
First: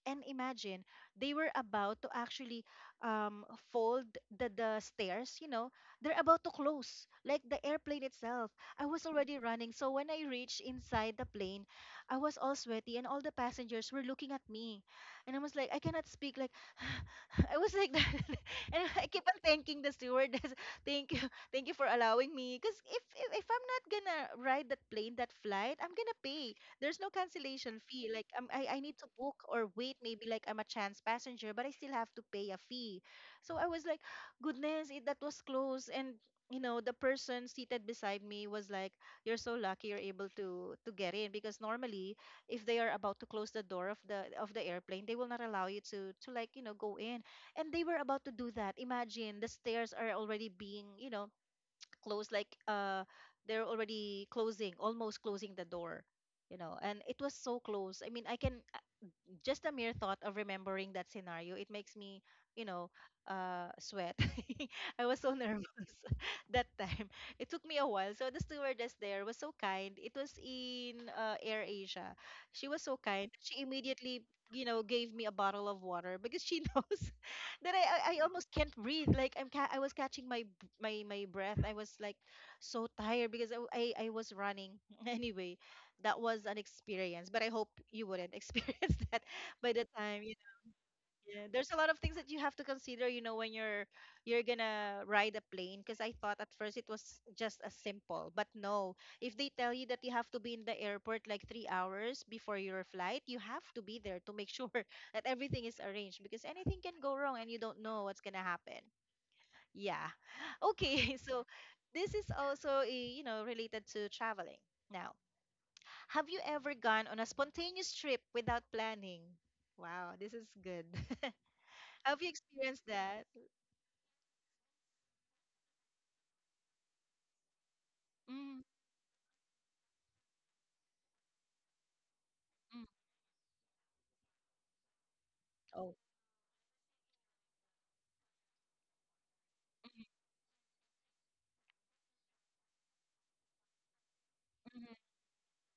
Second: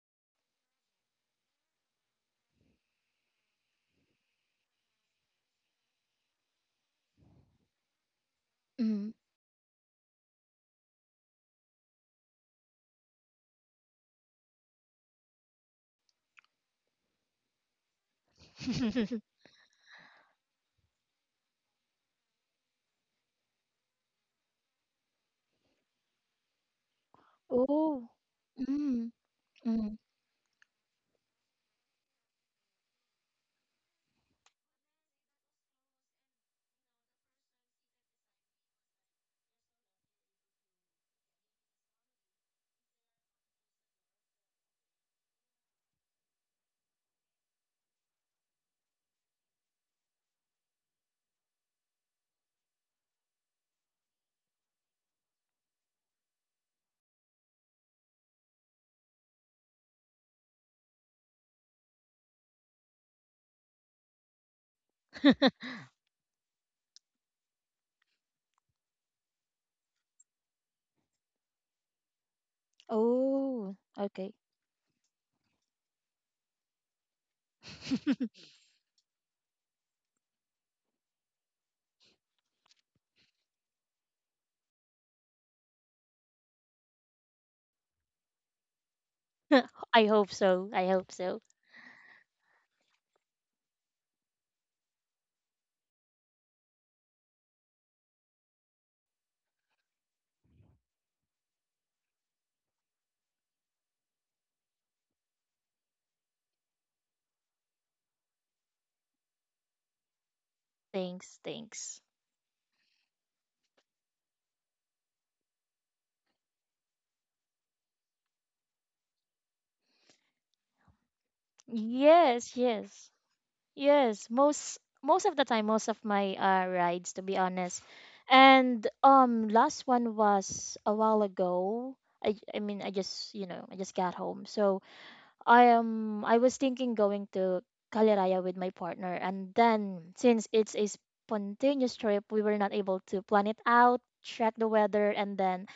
and imagine they were about to actually um, fold the stairs, you know, they're about to close, like the airplane itself. I was mhm. already running. So when I reached inside the plane, I was all sweaty and all the passengers were looking at me. And I was like, I cannot speak. Like, I was like that. And I keep on thanking the stewardess. Thank you. Thank you for allowing me. Because if I'm not gonna ride that plane, that flight, I'm gonna pay. There's no cancellation Oh. fee. Like I need to Mm, book or wait. mm. Maybe like I'm a chance passenger, but I still have to pay a fee. So I was like, goodness, it, that was close. And you know, the person seated beside me was like, you're so lucky you're able to get in because normally if they are about to close the door of the airplane, they will not allow you to like, you know, go in. And they were about to do that. Imagine the stairs are already being, you know, closed like they're already closing, almost closing the door, you know, and it was so close. I mean I can, just a mere thought of remembering that scenario, it makes me, you know, sweat. I was so nervous that time. It took me a while. So the stewardess there was so kind. It was in Air Asia. She was so kind. She Oh, immediately, okay. you know, gave me a bottle of water because she knows that I almost can't breathe. Like I was catching my my breath. I was like so tired because I was running. Anyway, that was an experience, but I hope you wouldn't experience that by the I time, you hope know. so. I hope so. Yeah. There's a lot of things that you have to consider, you know, when you're gonna ride a plane. Because I thought at first it was just as simple, but no. If they tell you that you have to be in the airport like 3 hours before your flight, you have to be there to make sure that everything is arranged because anything can go wrong and you don't know what's gonna happen. Yeah. Okay. Thanks, So thanks. this is also eh, you know, related to traveling now. Have you ever gone on a spontaneous trip without planning? Wow, this is good. Have you Yes, experienced yes. that? Yes, most of the time, most of my rides, to be honest. Mm, And last one was a while ago. I mean, mm. I just got home, so Oh. I was thinking going to Caliraya with my partner, and then since it's a spontaneous trip, we were not able to plan it out, track the Mhm, weather, and then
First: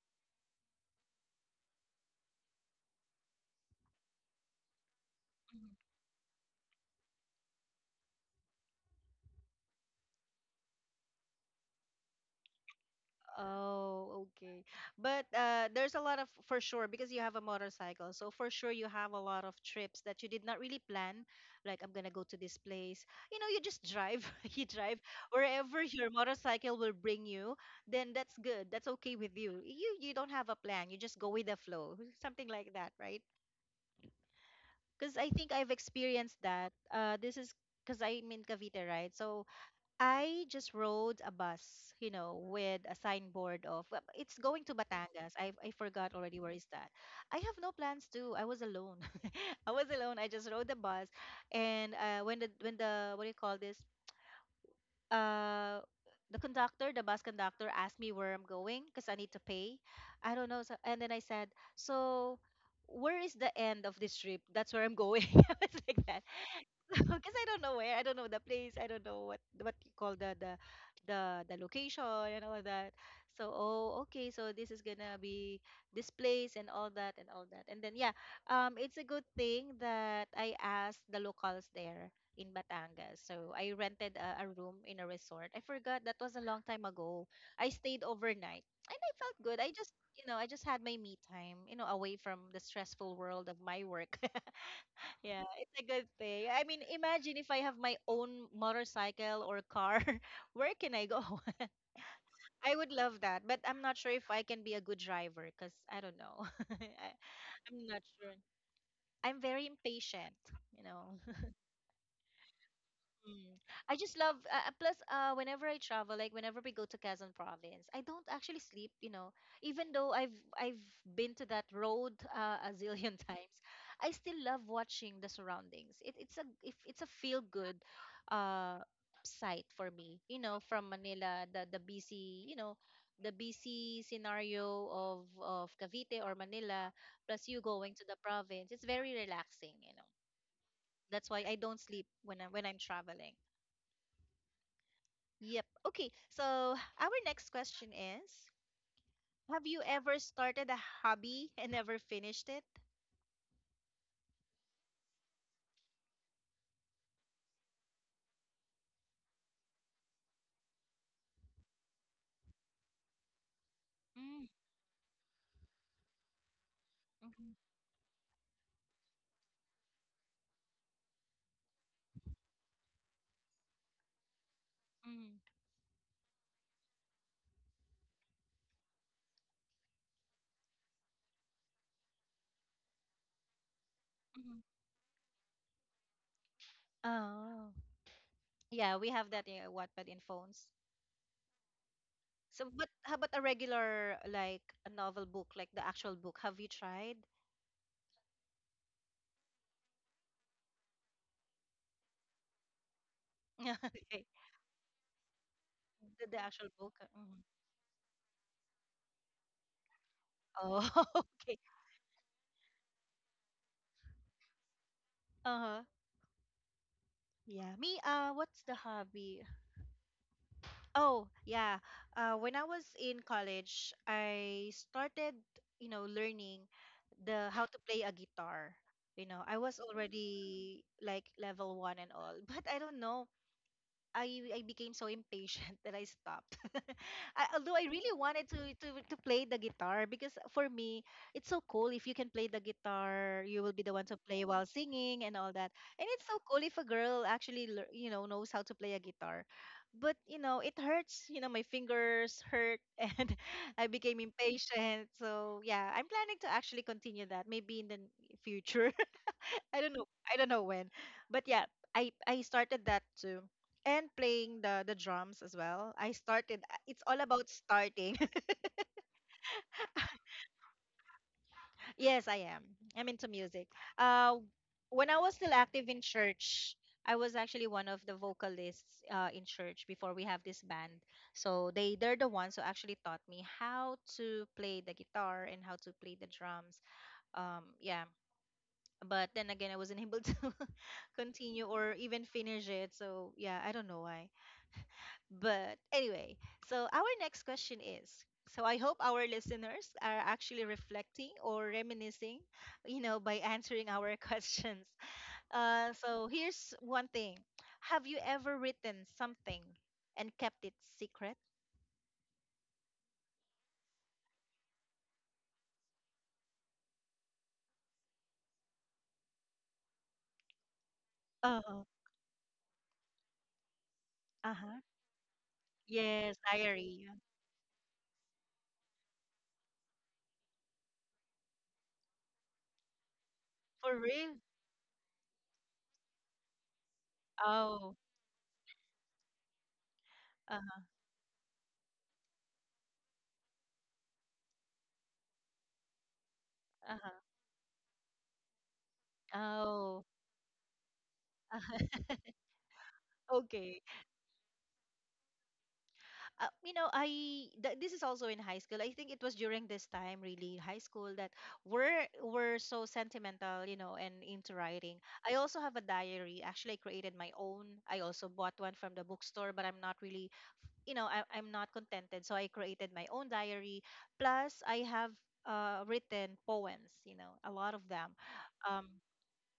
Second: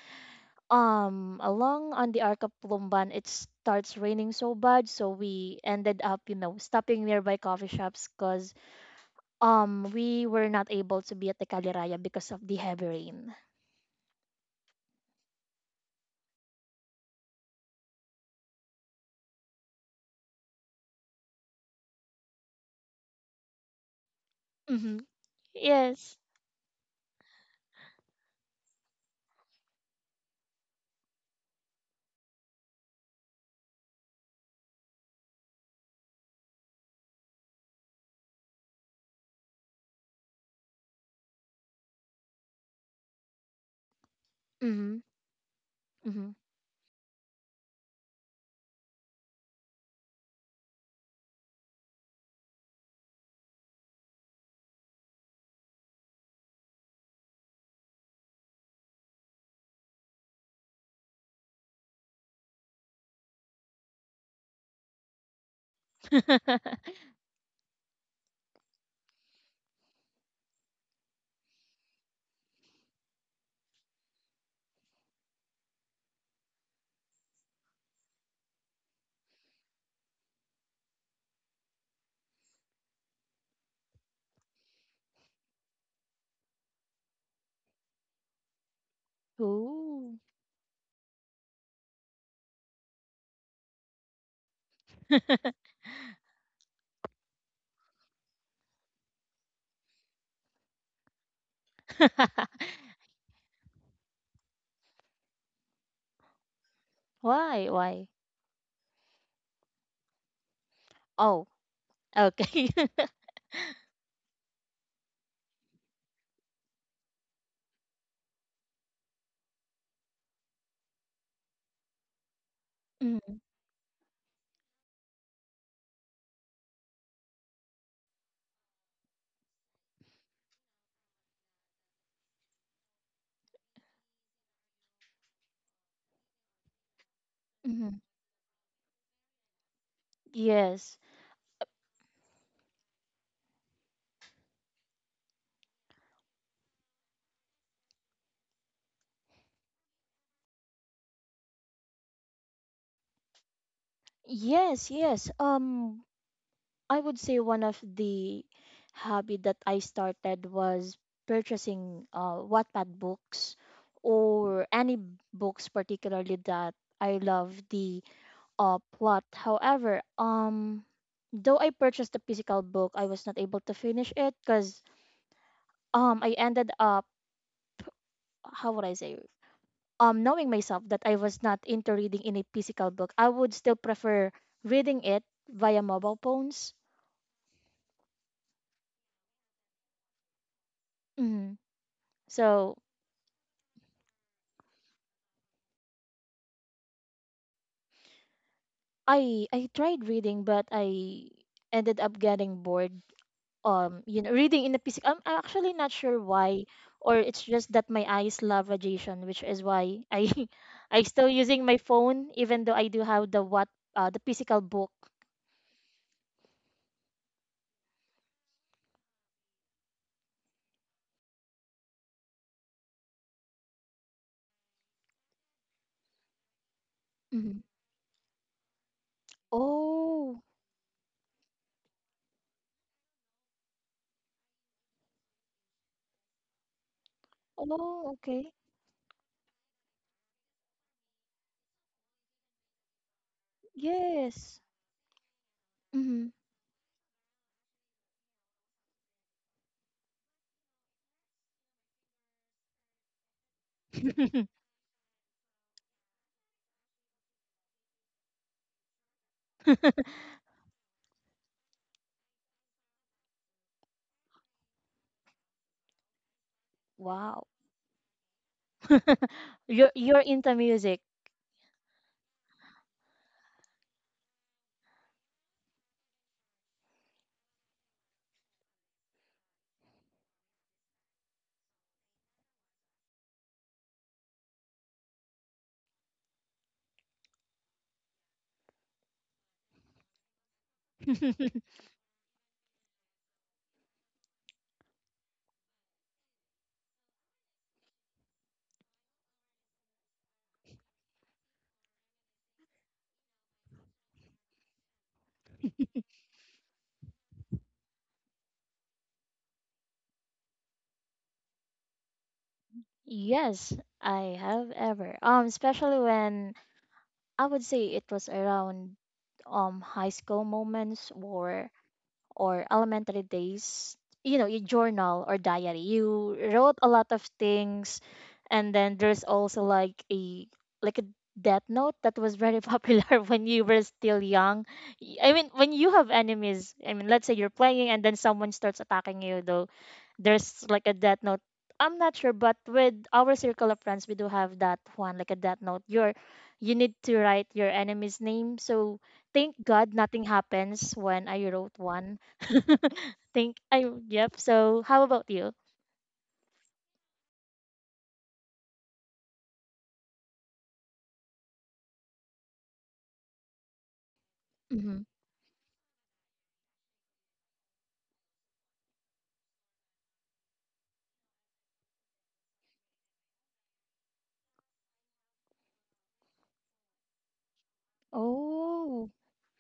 along on the Arca Plumban, it starts raining so bad, so we mhm. ended up stopping nearby coffee shops because we were not able to be at the Caliraya because of the heavy rain. Oh, okay. But there's a lot of, for sure, because you have a motorcycle. So for sure, you have a lot of trips that you did not really plan. Like, I'm gonna go to this place. You know, you just drive. You drive Mm-hmm. wherever your Yes. motorcycle will bring you. Then that's good. That's okay with you. You don't have a plan. You just go with the flow. Something like that, right? Because I think I've experienced that. This is because I'm in Cavite, right? So I just rode a bus, you know, with a signboard of, well, it's going to Mm-hmm. Batangas. I forgot Mm-hmm. already where is that. I have no plans to. I was alone. I was alone. I just rode the bus, and when the what do you call this? uh the conductor, the bus conductor asked me where I'm going because I need to pay. I don't know. So, and then I said, so where is the end of this trip? That's where I'm going. I was like that. Because I don't know where, I don't know the place, I don't know what you call the the location and all that. So, oh okay, so this is gonna be this place and all that and all that. And then yeah, it's a good thing that I asked the locals there in Batangas. So I rented a room in a resort. I forgot that was a long time ago. I stayed overnight and I felt good. I just Ooh. you know I just had my me time, you know, away from the stressful world of my work. Yeah, it's a good thing. I mean, imagine if I have my own motorcycle or car, where can I go? I would love that, but I'm not sure if I can be a good driver because I don't know. I, Why? I'm not Why? sure. I'm very impatient, you know. Oh, okay. Mm. I just love plus whenever I travel, like whenever we go to Quezon province, I don't actually sleep, you know, even though I've been to that road a zillion Mm-hmm. times. I still love watching the surroundings. It, it's a if it's a feel good uh sight for me, you know, from Manila, the busy, you know, the busy scenario of Cavite or Manila, plus you Mm-hmm. going to the province, it's very relaxing, you know. Yes. That's why I don't sleep when I'm traveling. Yep. Okay. So our next question is, have you ever started a hobby and never finished it? Yes, yes. I would say one of the hobby that I started was purchasing Wattpad books, Mm, or any books particularly that I love mhm, the plot. However, though I purchased the physical book, I was not able to finish it because, mhm, I ended up, how would I say, knowing myself that I was not into reading in a physical book. I would still prefer mhm. reading it via mobile phones. Oh. Yeah, we have that in Wattpad in phones. Mhm. So, So but how about a regular, like a novel book, like the actual book? Have you tried? I tried reading, but I ended up getting bored, Okay. Reading in the physical. I'm actually not sure The why, actual book. Or Mhm. it's just that my eyes love radiation, which is why I Oh, I still okay. using my phone even though I do have the what the physical book. Uh huh. Yeah. What's the hobby? Oh, yeah. When I was in college, I started, you know, learning the Mhm. how to play a guitar. You know, I was Oh. already like level one and all, but I don't know, I became so impatient that I stopped. Although I really Oh, wanted okay. to play the guitar because for me, it's so cool if you can play the guitar, you will be the one to play Yes. while singing and all that. And it's Mhm. so cool if a girl actually knows how to play a guitar. But you know it hurts. You know my fingers hurt and I became impatient. So yeah, I'm planning to actually continue that maybe in the future. I don't know. I don't know when. But yeah, I started that too. And playing the drums as well. I started, it's all Wow. about starting. You're into music. Yes, I am. I'm into music. Uh when I was still active in church, I was actually one of the vocalists in church before we have this band. So they're the ones who actually taught me how to play the guitar and how to play the drums. Yeah, but then again I wasn't able to continue or even finish it. So yeah, I don't know why. But anyway, so our next question is, so I hope our listeners are actually reflecting or reminiscing, you know, by answering our questions. So here's one thing. Have you ever written something and kept it secret? Yes, I have ever. Especially when I would say it was around high school moments or Oh, or elementary days, you know, uh you huh. journal or diary. You Yes, wrote a diary. lot of things, and then there's also like a death note that was very popular when you were For still real? young. When you have enemies, I mean, let's say you're playing Oh, and then someone starts attacking you, though there's uh like a death note. I'm not sure, but with our circle of friends, we do have that one, like a death note. You need huh. Uh-huh. to write your enemy's name. So thank God Oh, nothing happens when I wrote uh-huh. one. Think Okay. I yep. So how about you? You know, this is also in high school. I think it was during this time, really high school, that we're so sentimental, you know, and into writing. Mm-hmm. I also have a diary. Actually, I created my own. I also bought one from the bookstore, but I'm not really, you know, I'm not contented, so I created my own diary, plus I have written poems, you know, a lot of them. um, Oh,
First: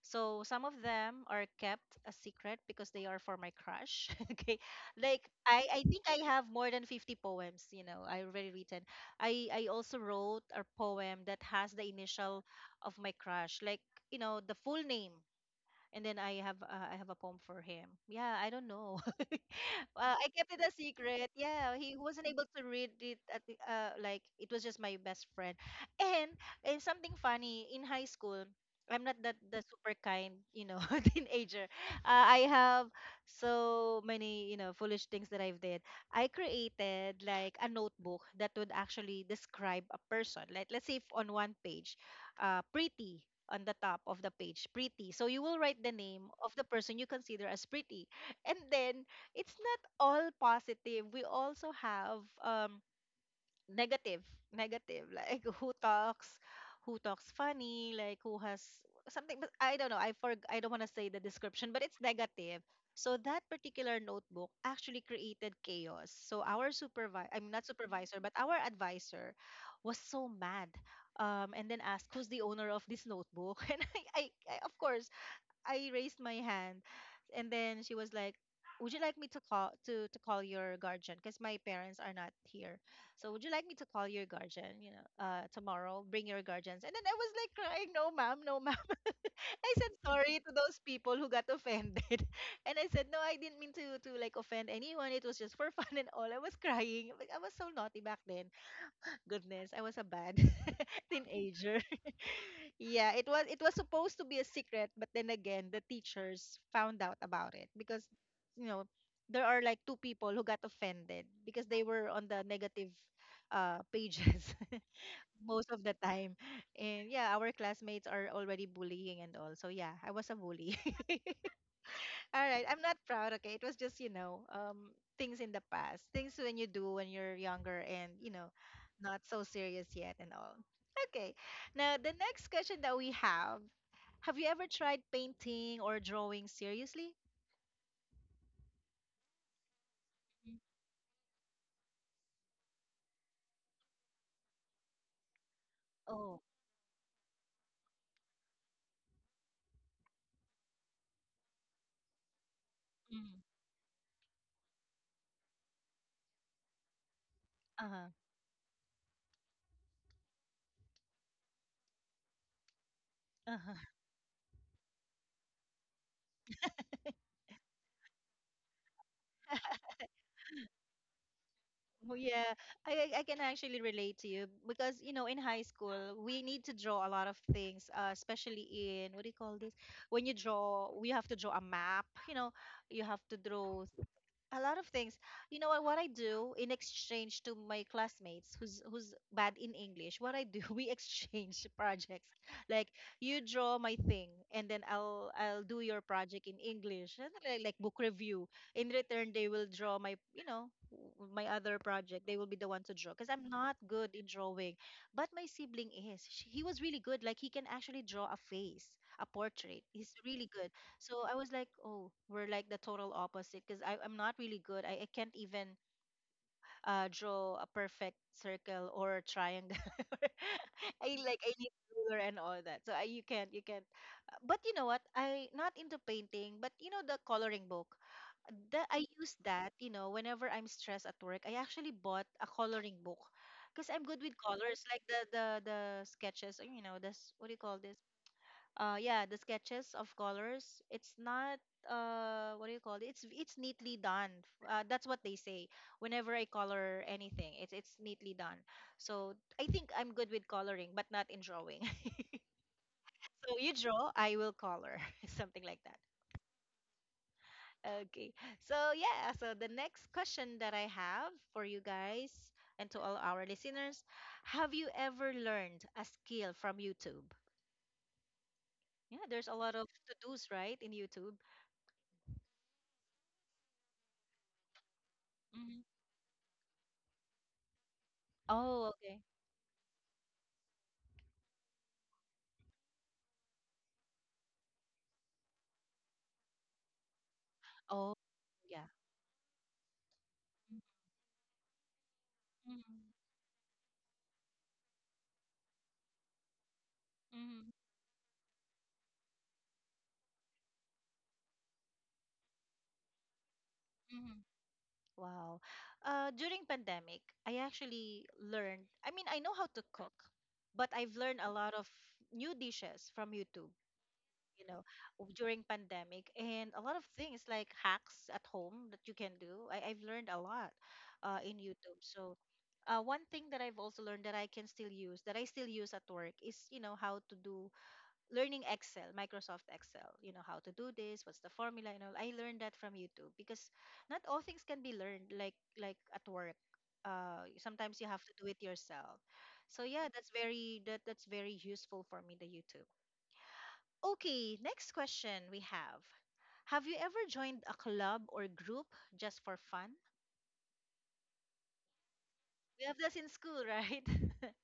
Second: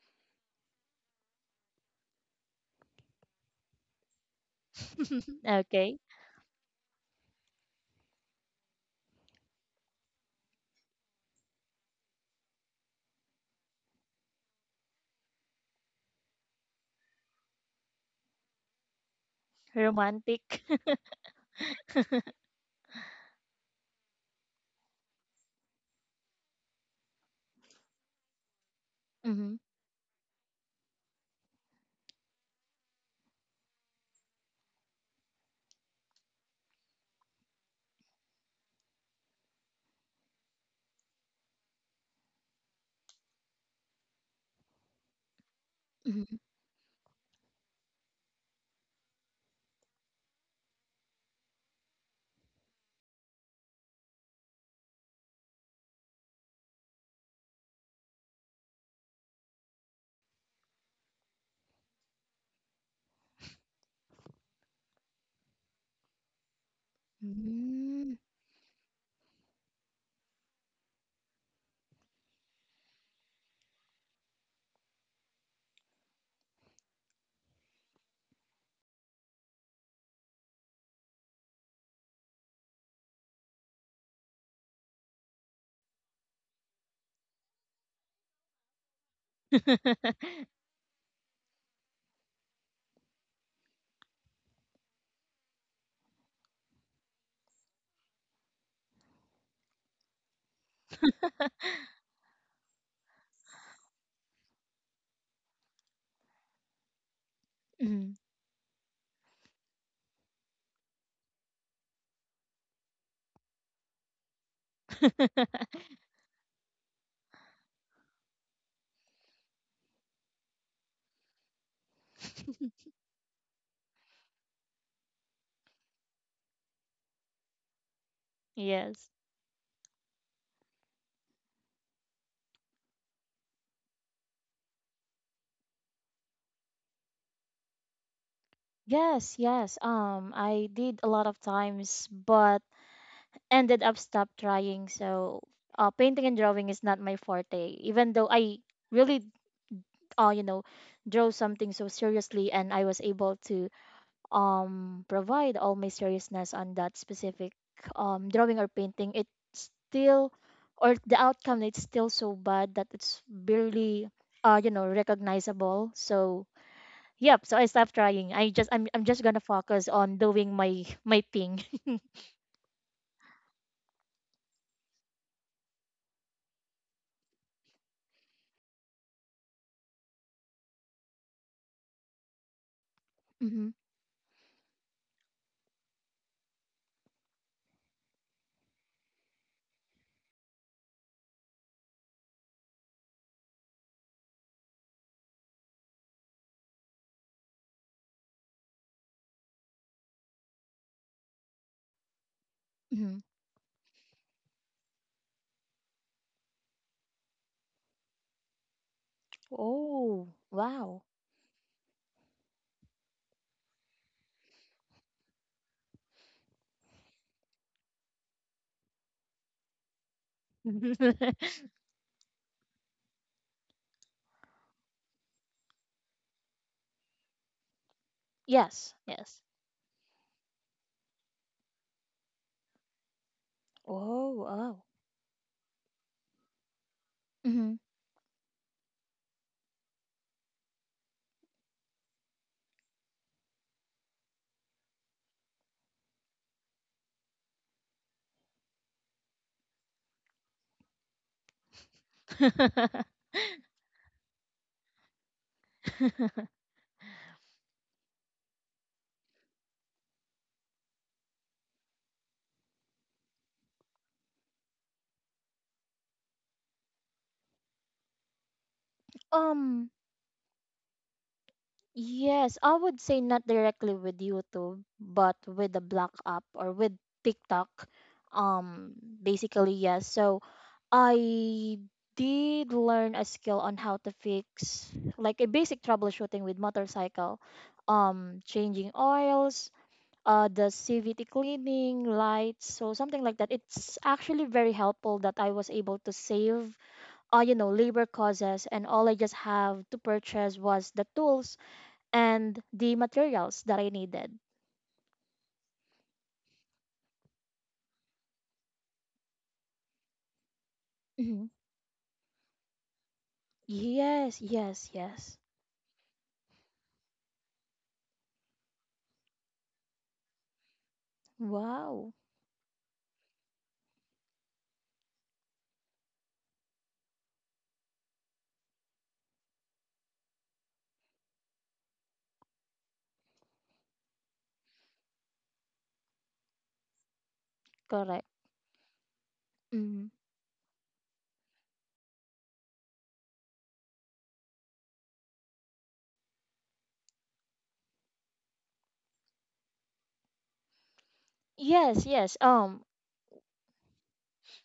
so some of them are kept a secret because they are for my crush. Okay. Like, I okay, think I have more than 50 poems, you know, I already written. I also wrote a poem that has the initial of my crush, like, you know, the full name. And then I have a poem for him. Yeah, I don't know. Well, I kept romantic. it a secret. Yeah, he wasn't able to read it like it was just my best friend. And and something funny in high school, I'm not that Mm-hmm. the super kind, you know, teenager. I have so many, you know, foolish things that I've did. I created like a notebook that would actually describe a person. Like, let's say if on one page, pretty, on the top of the page, pretty. So you will write the name of the person you consider as pretty, and then it's not all positive. We also have, negative, like, who talks funny, like who has something. But I don't know. I don't want to say the description, but it's negative. So that particular notebook actually created chaos. So our supervisor, I'm not Mm-hmm. supervisor, but our advisor was so mad, and then asked who's the owner of this notebook. And I, of course, I raised my hand, and then she was like, would you like me to call your guardian? Because my parents are not here, so would you like me to call your guardian, you know, tomorrow bring your guardians? And then I was like crying, no ma'am, no ma'am. I said sorry to those people who got offended. And I said, no, I didn't mean to like offend anyone. It was just for fun and all. I was crying. Like, I was so naughty back then. Goodness, I was a bad teenager. Yeah, it was supposed to be a secret, but then again, the teachers found out about it because, Mm-hmm. you know, there are like two people who got offended because they were on the negative pages most of the time, and yeah, our classmates are already bullying and all. So yeah, I was a bully. All right, I'm not proud, okay? It was just, you know, things in the past. Things when you're younger and, you know, Yes. not so serious yet and all. Okay. Now, the next question that we have you ever tried painting or drawing seriously? Yes, yes. Mm. I did a lot of times, but ended up stop trying. So painting and Oh. drawing is not my forte, even though I really uh, you know draw something so seriously and I was able Mm. to provide all my seriousness on that specific Uh-huh. Drawing or painting. It still or the outcome it's still so bad that it's Uh-huh. barely recognizable. So yep, so I stopped trying. I'm just gonna focus on doing my thing. Oh, yeah, I can actually relate to you because you know in high school we need to draw a lot of things, especially in what do you call this? When you draw, we have to draw a map. You know, you have to hmm. draw a lot of things. You know what I do in exchange to my classmates who's bad in English, what I do, we exchange projects. Like, you draw my thing, and then I'll do your project in English. Something. Like book review. In return, they will draw my, you know, my other project. They will be the one to draw Hmm. because I'm not good in drawing. But my sibling is. She, he was really good. Like, he can actually draw a face, a portrait. He's Oh, really good. wow. So I was like, oh, we're like the total opposite because I'm not really good. I can't even draw a perfect circle or a triangle. I, like, I need ruler and all that. So I, you can't. But you know what? I not into painting, but you know the coloring book. That Yes, I use yes. that. You know, whenever I'm stressed at work, I actually bought a coloring book because I'm good with Oh, oh. colors, like the sketches. You know, this what do you Hmm. call this? Yeah, the sketches of colors. It's not, what do you call it, it's neatly done, that's what they say. Whenever I color anything, it's neatly done. So I think I'm good with coloring but not in drawing. So you draw, I will color. Something like that. Okay. So yeah, so the next question that I have for you guys and to all our listeners: have you ever learned a skill from YouTube? Yeah, there's a lot of Um, to-dos, right, in YouTube? yes, I would say not directly with YouTube, but with Hmm. the Black app or with TikTok. Oh, Um, okay. basically, yes. So I did learn a skill on how to fix like a basic troubleshooting with motorcycle, Oh, yeah. changing oils, the CVT cleaning, lights, so Mhm. something like that. It's actually very helpful that I was able to save, Mhm. labor causes, and all I just have to purchase was the tools and the materials that I needed. Mhm. Wow. During pandemic, I actually learned, I mean, I know how to cook, but I've learned Mhm. a lot of new dishes from YouTube, Yes, you know, yes, yes. during pandemic, and a lot of things like hacks at home that you can do. I've learned a lot in YouTube. Wow. So one thing that I've also learned that I can still use, that I still use at work is, you know, how to do learning Excel, Microsoft Excel, you know, how to do this, what's the formula and all. I learned that from YouTube because not all things can be learned like at work. Sometimes you have Correct. to do it yourself. So Mhm. yeah, that's very that that's very useful for me, the YouTube. Okay, next question we have. Have you ever joined a club or group just for fun? Yes, yes. We have this in school, right?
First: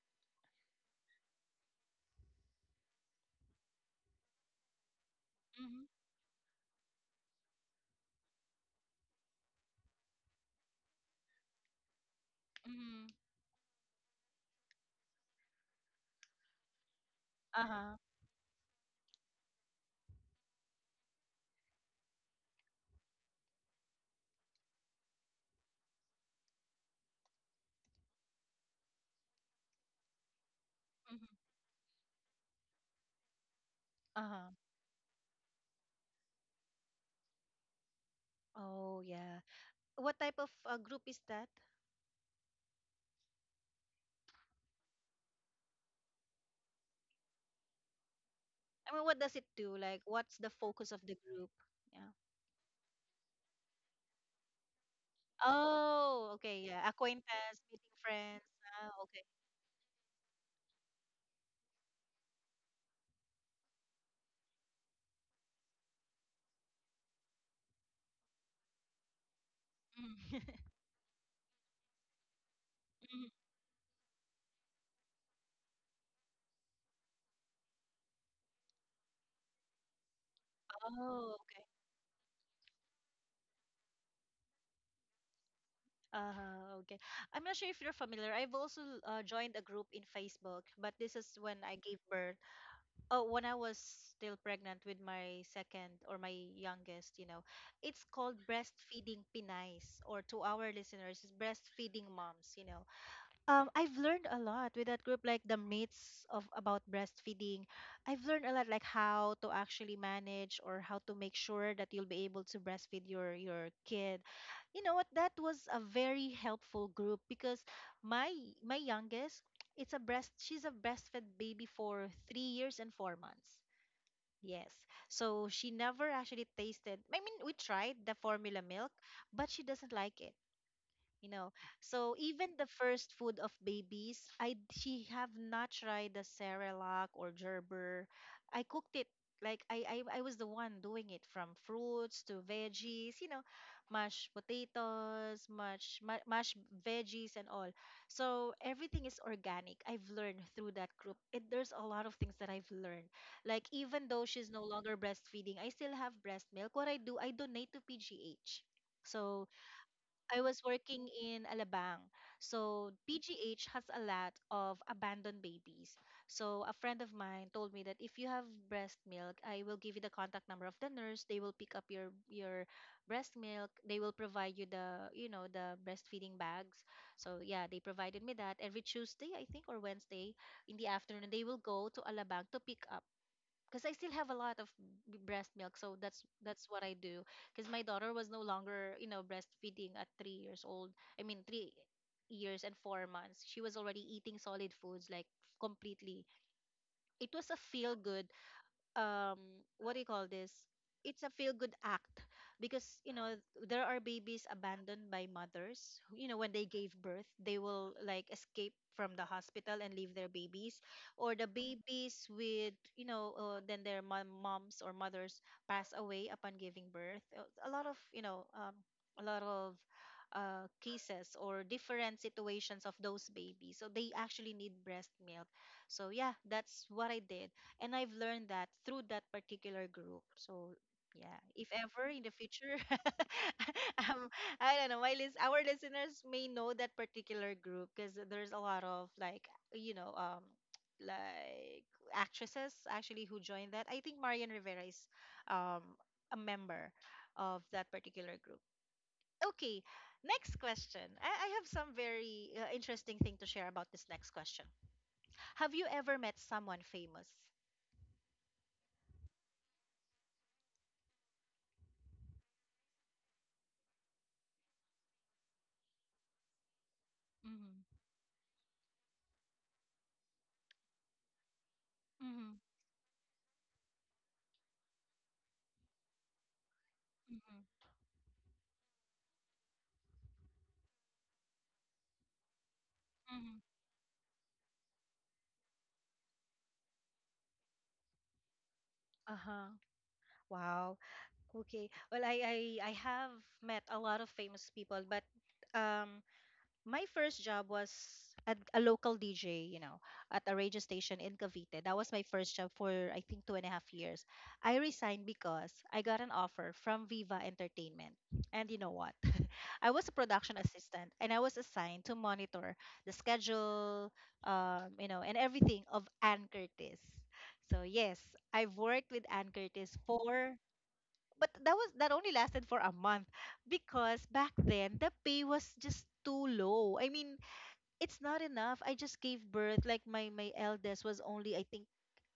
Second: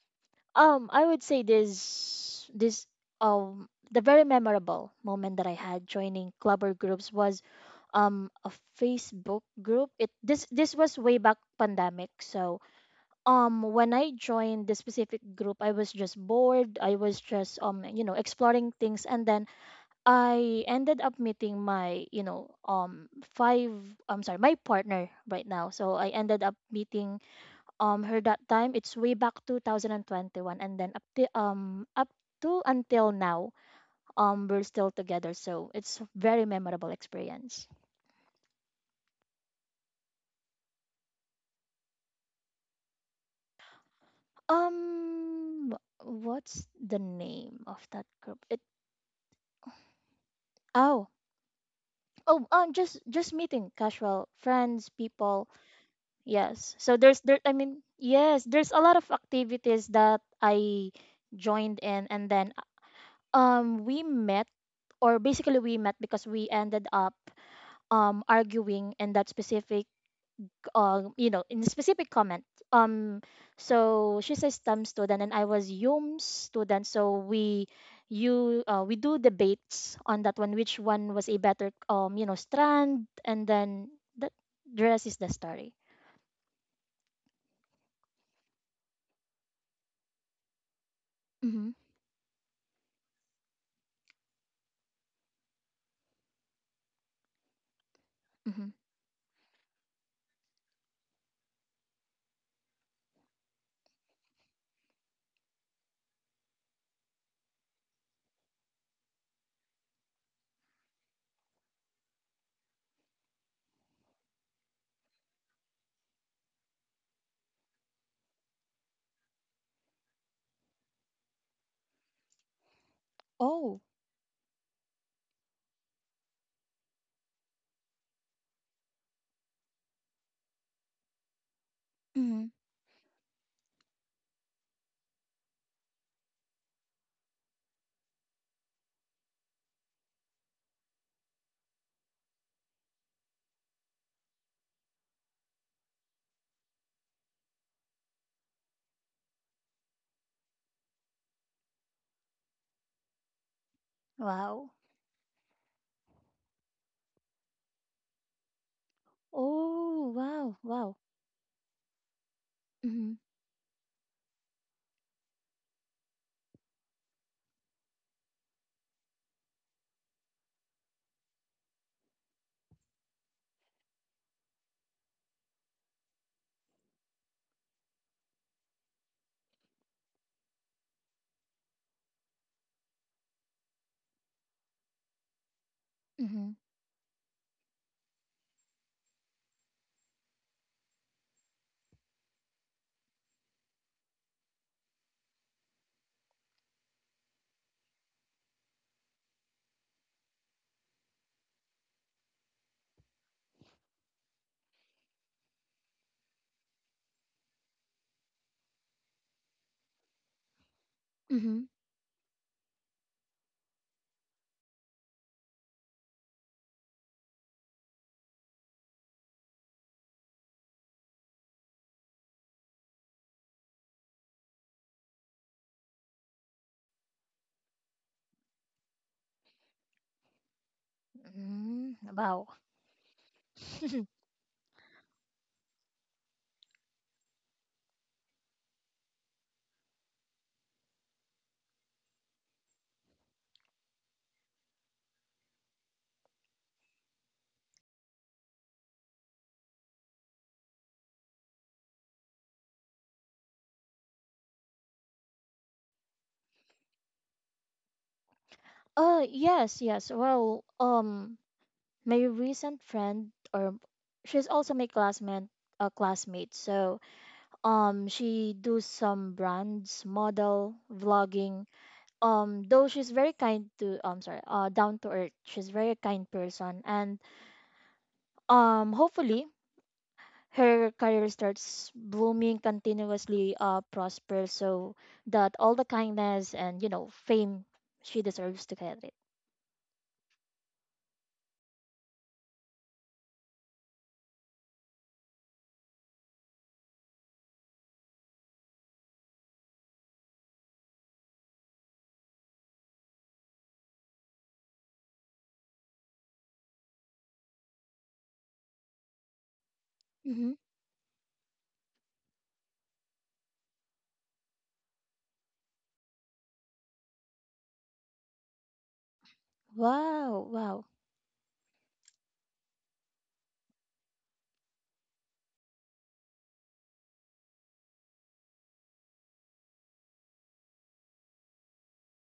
I would say the very memorable moment that I had Mm-hmm. joining club or groups was a Facebook group. It this this was way back pandemic. So Mm-hmm. When I joined this specific group, I was just bored. I was just Uh-huh. Exploring things, and then I ended up meeting my you know five I'm sorry my partner right now. So I ended up meeting her that time. It's way back 2021, and then up Mm-hmm. to up to until now Uh-huh. we're still together, so it's very memorable experience. Oh, yeah. What type of group is that? Um, what's the name of that group? It I mean, what does it do? Like, what's the focus of oh the group? Yeah. oh Just meeting casual friends people. Oh, okay. Yes, Yeah. so there's there I Acquaintance, mean meeting friends. yes there's a Ah, lot of okay. activities that I joined in and then we met or basically we met because we ended up arguing in that specific Mm. In a specific comment. Um, Mm. so she's a STEM student and I was Yum's student. So we do debates on that one, which one was Oh, a okay. better, strand, and then that the rest is the story. Okay. I'm not sure if you're familiar. I've also joined a group in Facebook, but this is when Mm-hmm. I gave birth. Oh, when I was still pregnant with my second or my youngest, you know. It's called Mm-hmm. Breastfeeding Pinays, or to our listeners, it's Breastfeeding Moms, you know. I've learned a lot with that group, like the myths of about breastfeeding. I've learned a lot, like how to actually manage or how to make sure that you'll be able to breastfeed your kid. You know what? That was a very helpful group because my my youngest, it's a breast. She's a breastfed baby for 3 years and 4 months. Oh. Yes. So she never actually tasted. I mean, we tried the formula milk, but she doesn't like it, you know. So even Mm-hmm. the first food of babies, I she have not tried the Cerelac or Gerber. I cooked it. Like I was the one doing it, from fruits to veggies, you know, mashed potatoes, mashed veggies and all. So everything is organic. I've learned through that group. There's a lot of things that I've learned, like even though she's no Wow. longer breastfeeding, I still have breast milk. What I do, I donate to PGH. So Oh, I wow, was wow. working in Alabang. So Mm-hmm. PGH has a lot of abandoned babies. So a friend of mine told me that if you have breast milk, I will give you the contact number of the nurse. They will pick up your breast milk. They will provide you the, you know, the breastfeeding bags. So yeah, they provided me that every Tuesday, I think, or Wednesday in the afternoon, they will go to Alabang to pick up because I still have a lot of breast milk, so that's Mm-hmm. that's what I do. Because my daughter was no longer, you know, breastfeeding at 3 years old. I mean, 3 years and 4 months. She was already eating solid foods, like, completely. It was a feel good, um what do you call this, it's a feel good act, because, you know, there are babies abandoned by mothers who, you know, when they gave birth, they will like escape from the hospital and leave their babies, or the Mm-hmm. babies with, you know, then their moms or mothers pass away upon giving birth. A lot of, you know, a lot of cases or different situations of those babies, so they actually need breast milk. So yeah, that's what I did, and I've learned that through that particular group. So yeah, if ever Mm-hmm. in the Wow. future, um, I don't know, our listeners may know that particular group because there's a lot of, like, you know, like actresses actually who joined that. I think Marian Rivera is, um, a member of that particular group. Okay, next question. I have some very interesting thing to share about this next question. Have you ever met someone famous? Yes, yes. Well, my recent friend or she's also my classmate so Mm-hmm. She do some brands model vlogging, though she's very kind to sorry down to earth, she's very kind person and Mhm, hopefully her career starts blooming continuously mhm. Prosper, so that all the kindness and fame she deserves to get it. Uh-huh. Wow. Okay. Well, I have met a lot of famous people, but um my first job was at a local DJ, you know, at a radio station in Cavite. That was my first job for I think 2.5 years. I resigned because I got an offer from Viva Entertainment. And you know what? I was a Mm-hmm. production assistant and I was assigned to monitor the schedule, you know, and everything of Ann Curtis. So yes, I've worked with Ann Curtis Wow, for, wow. but that only lasted for a month because back then the pay was just too low. I mean, it's not enough. I just gave birth. Like my eldest was only I think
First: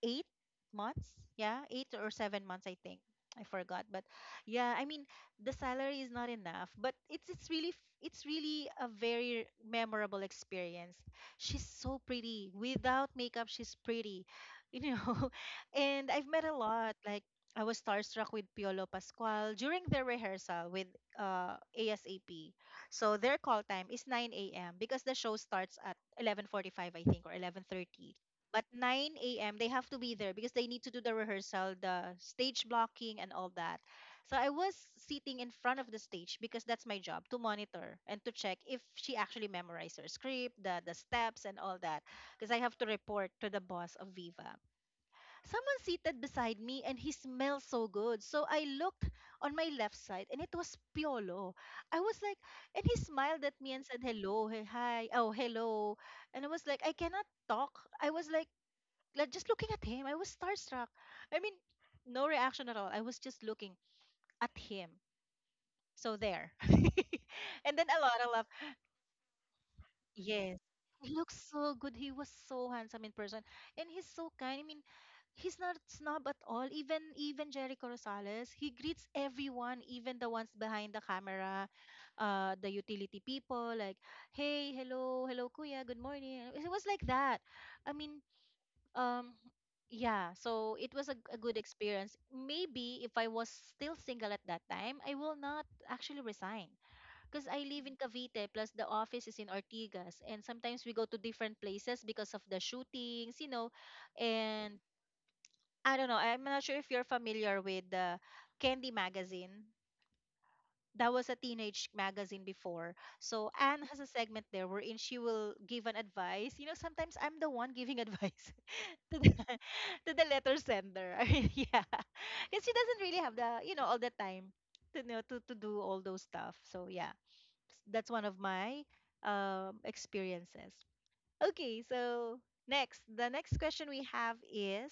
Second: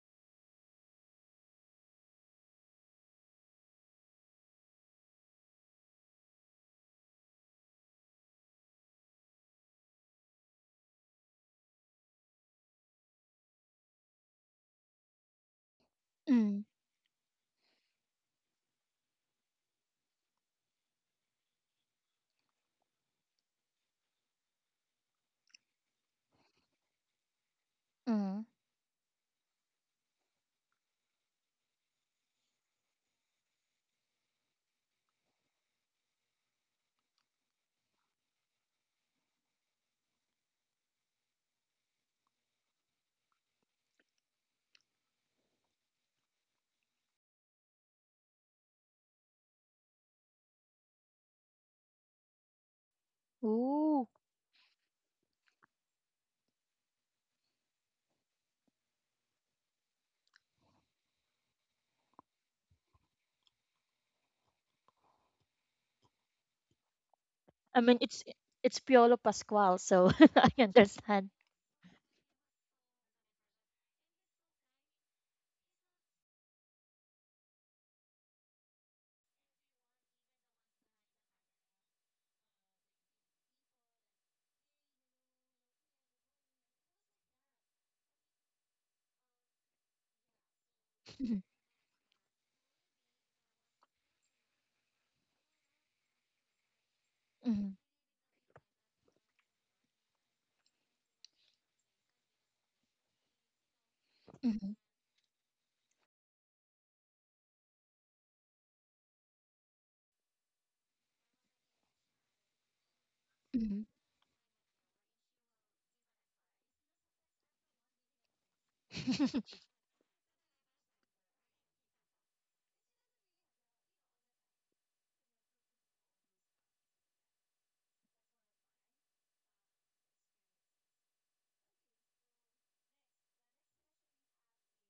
8 months. Yeah, 8 or 7 months. I think I forgot. But yeah, I mean the salary is not enough. But it's really a very memorable experience. She's so pretty without makeup. She's pretty, you know. And I've met a Mm. lot, like. I was starstruck with Piolo Pascual during the rehearsal with ASAP. So their call time is 9 a.m. because the show starts at 11:45, I think, or 11:30. Mm. But 9 a.m. they have to be there because they need to do the rehearsal, the stage blocking, and all that. So I was sitting in front of the stage because that's my job to monitor and to check if she actually memorized her script, the steps, and all that. Because I have to report to the boss of Viva, someone seated beside me and he smells so good. So I looked on my left side and it was Piolo. I was like, and he smiled at me and said, Ooh. "Hello, hey, hi, oh, hello." And I was like, I cannot talk. I was like, just looking at him. I was starstruck. I mean, no reaction at all. I was just looking at him. So there. And I then a mean, lot of love. it's Piolo Pascual, so I Yes. He understand. looks so good. He was so handsome in person. And he's so kind. I mean, he's not snob at all. Even Jericho Rosales, he greets everyone, even the ones behind the camera, the utility people, like, hey, hello, hello, kuya, good morning. It was like that. I mean, um, yeah. So it was a Mhm. good experience. Maybe if I was still single at that time, I will not actually resign because I Mhm. live in Cavite, plus the office is in Ortigas, and sometimes we go to different places because of the shootings, you know, Mhm. and I don't know. I'm not sure if you're familiar with the Candy magazine. That was a teenage magazine before. So Anne Mhm. has a segment there wherein she will give an advice. You know, sometimes I'm the one giving advice to the to the letter sender. I mean, yeah, because she doesn't really have the, you know, all the time to know to do all those stuff. So yeah, that's one of my experiences. Okay, so the next question we have is:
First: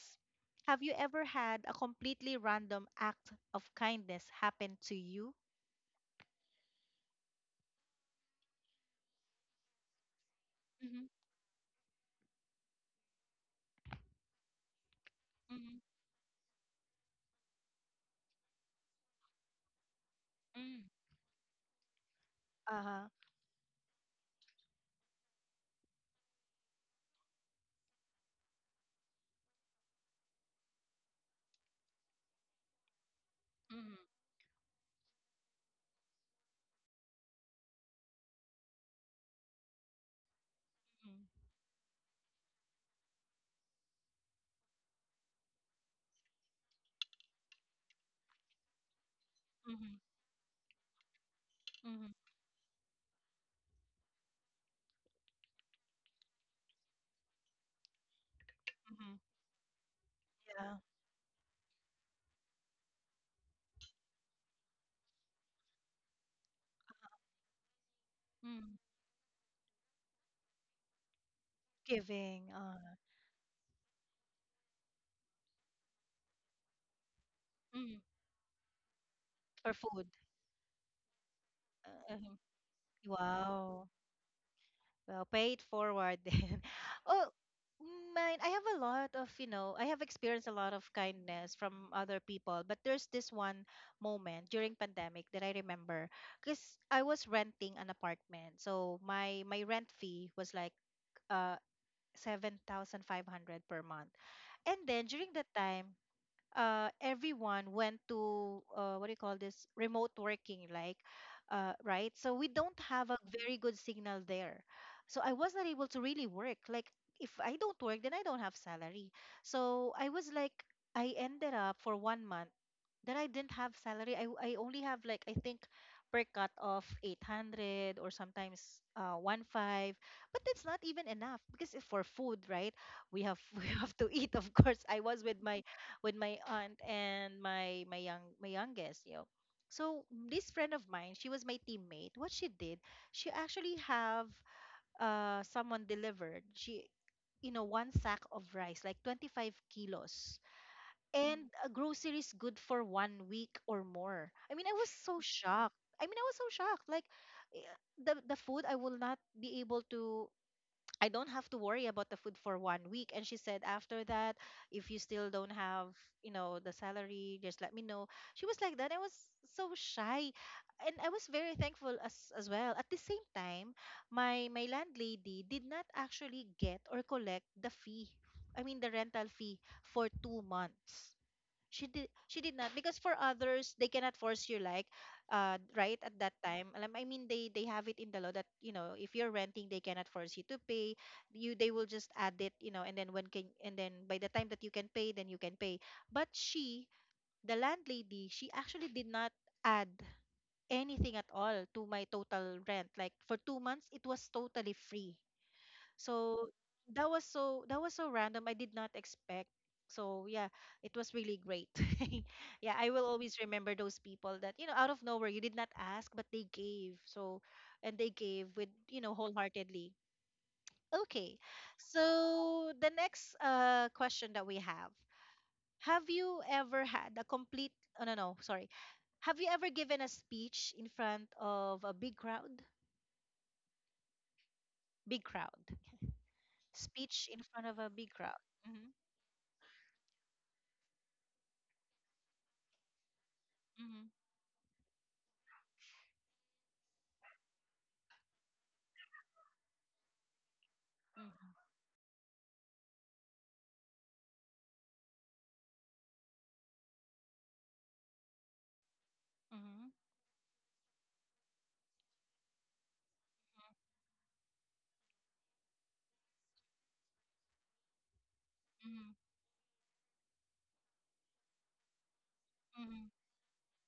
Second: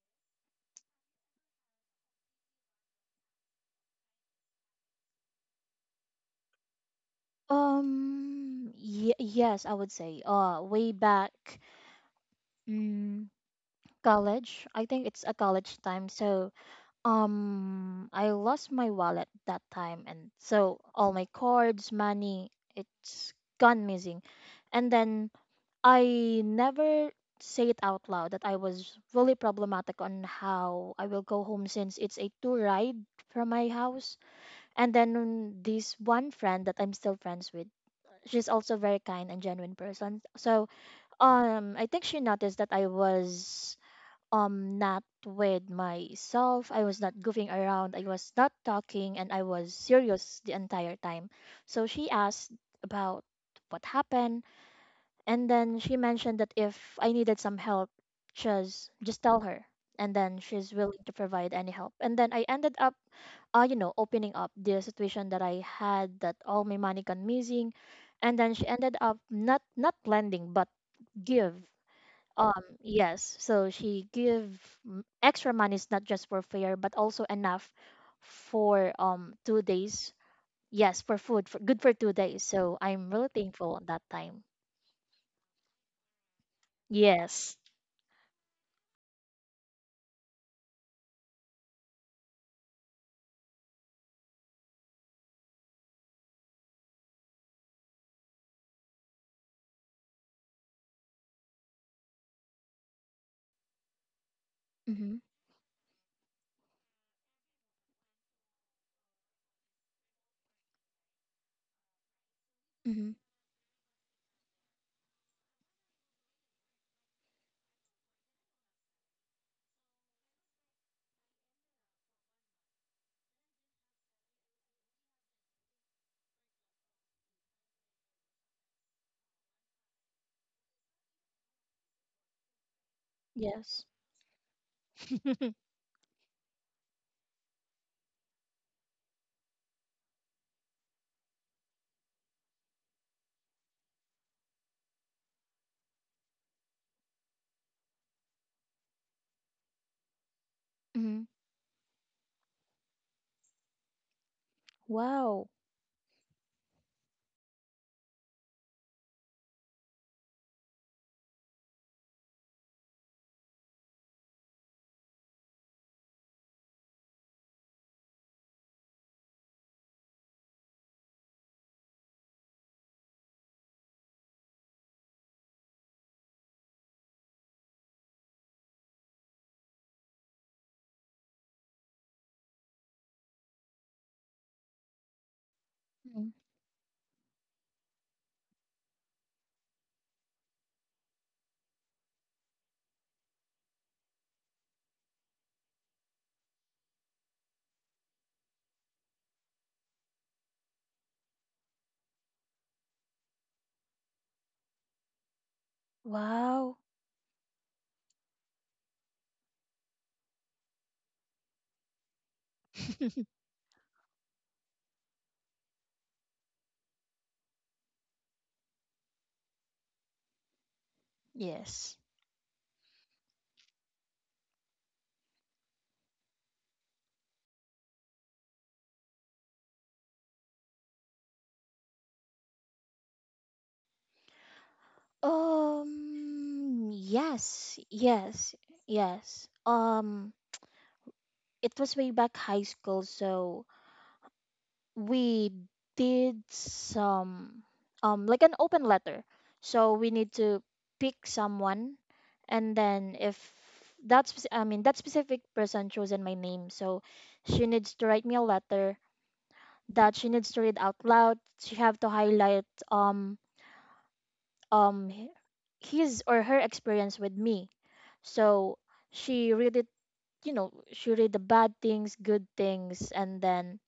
have you ever had a completely random act of kindness happen to you? Yes, I would say. Way Mm-hmm. back, mm, college. I think it's a Mm-hmm. college time. So, I lost my wallet that time, and so Mm-hmm. all my cards, money, Uh-huh. it's gone missing. And then I never say it out loud that I was really problematic on how I will go home since it's a two ride from my Mm-hmm. house. And then this one friend that I'm still friends with, she's also very kind and genuine person. So I think she noticed that I was not with myself. I was not goofing around. I was not talking and I was Mm-hmm. serious the entire time. So Mm-hmm. she asked about what happened, and then she mentioned that if I needed some help, just Mm-hmm. just tell her. And then she's Yeah. willing to provide any help. And then I ended up, opening up the situation that I had, that all my money gone missing. And then she Mm. ended up not lending but give. Giving, Yes. So she give m- extra monies not just for fare but also enough mm, for two or food. days. Yes, for food, for, good for two Hmm, days. So I'm really thankful on wow. that time. Well, pay it forward, then. Oh, Yes. mine, I have a lot of, you know, I have experienced a lot of kindness from other people, but there's this one moment during pandemic that I remember because I was renting an apartment. So my rent fee was like uh 7,500 per month. And then Mm-hmm. during that time, everyone went to, what do you call this, remote working, like, right, so we don't have Mm-hmm. a very good signal there. So I was not able to really work. Like if I don't work, then I don't have salary. So I was like, I ended up for one month that I didn't have salary. I only have like I think per cut of 800, or sometimes one five, but that's not even enough because it's for food, right? we have We Yes. have to eat, of course. I was with my, with my aunt and my youngest, you know. So this friend of mine, she was my teammate. What she did, she actually have someone delivered. She, you know, one sack of rice like 25 kilos Mm-hmm. and groceries good for one week or more. I mean, I was so Wow. shocked. I was so shocked like eh, the food I will not be able to, I don't have to worry about the food for one week. And she said, after that, if you still don't have, you know, the salary, just let me know. She was like that. I was so shy. And I was very thankful as well. At the same time, my landlady did not actually get or collect the fee. I mean the rental fee for two months, she did not. Because for others they cannot force you, like, right at that Mhm. time, alam, I mean, they have it in the law that, you know, if you're renting they cannot force you to pay, you they will just add it, you know. And then by the time that you can pay, then you can pay. But she the landlady, she actually did not add anything at all to my total rent. Like, for 2 months it was totally free. So Wow. that was so, that was so random. I did not expect. So yeah, it was really great. Yeah, I will always remember those people that, you know, out of nowhere, you did not ask, but they gave. So, and they gave with, you know, wholeheartedly. Okay. Yes. So the next question that we have. Have you ever had a complete, oh no, no, sorry. Have you ever given a speech in front of a big crowd? Big crowd. Speech in front Yes, of a big crowd. yes, yes. It was way back high school, so Hmm. we did some, like an open letter. So we need to pick Mhm. someone, and then if that's, I mean, that specific person chosen my name, so she needs to write me a letter Mhm. that she needs to read out loud. She have to highlight um um h- his or her experience with me. So Mhm. she read it, you know, she read the bad things, good Mhm. things, and then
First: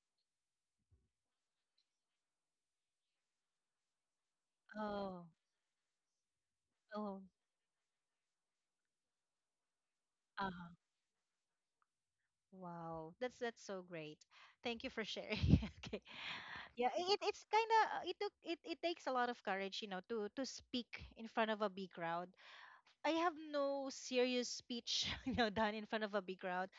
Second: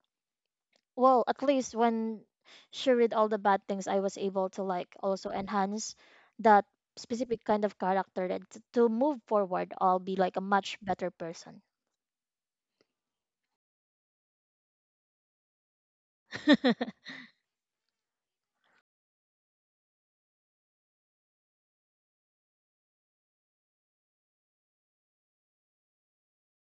well, at least when she read all the bad things, I was able to like Oh. also enhance that Oh. specific kind of character to move forward, I'll be like a much Uh-huh. better person. Wow, that's so great. Thank you for sharing. Okay. Yeah, it, it's kind of, it took, it takes a lot of courage, you know, to speak in front of a big crowd. I have no serious speech, you know, done in front of a big crowd.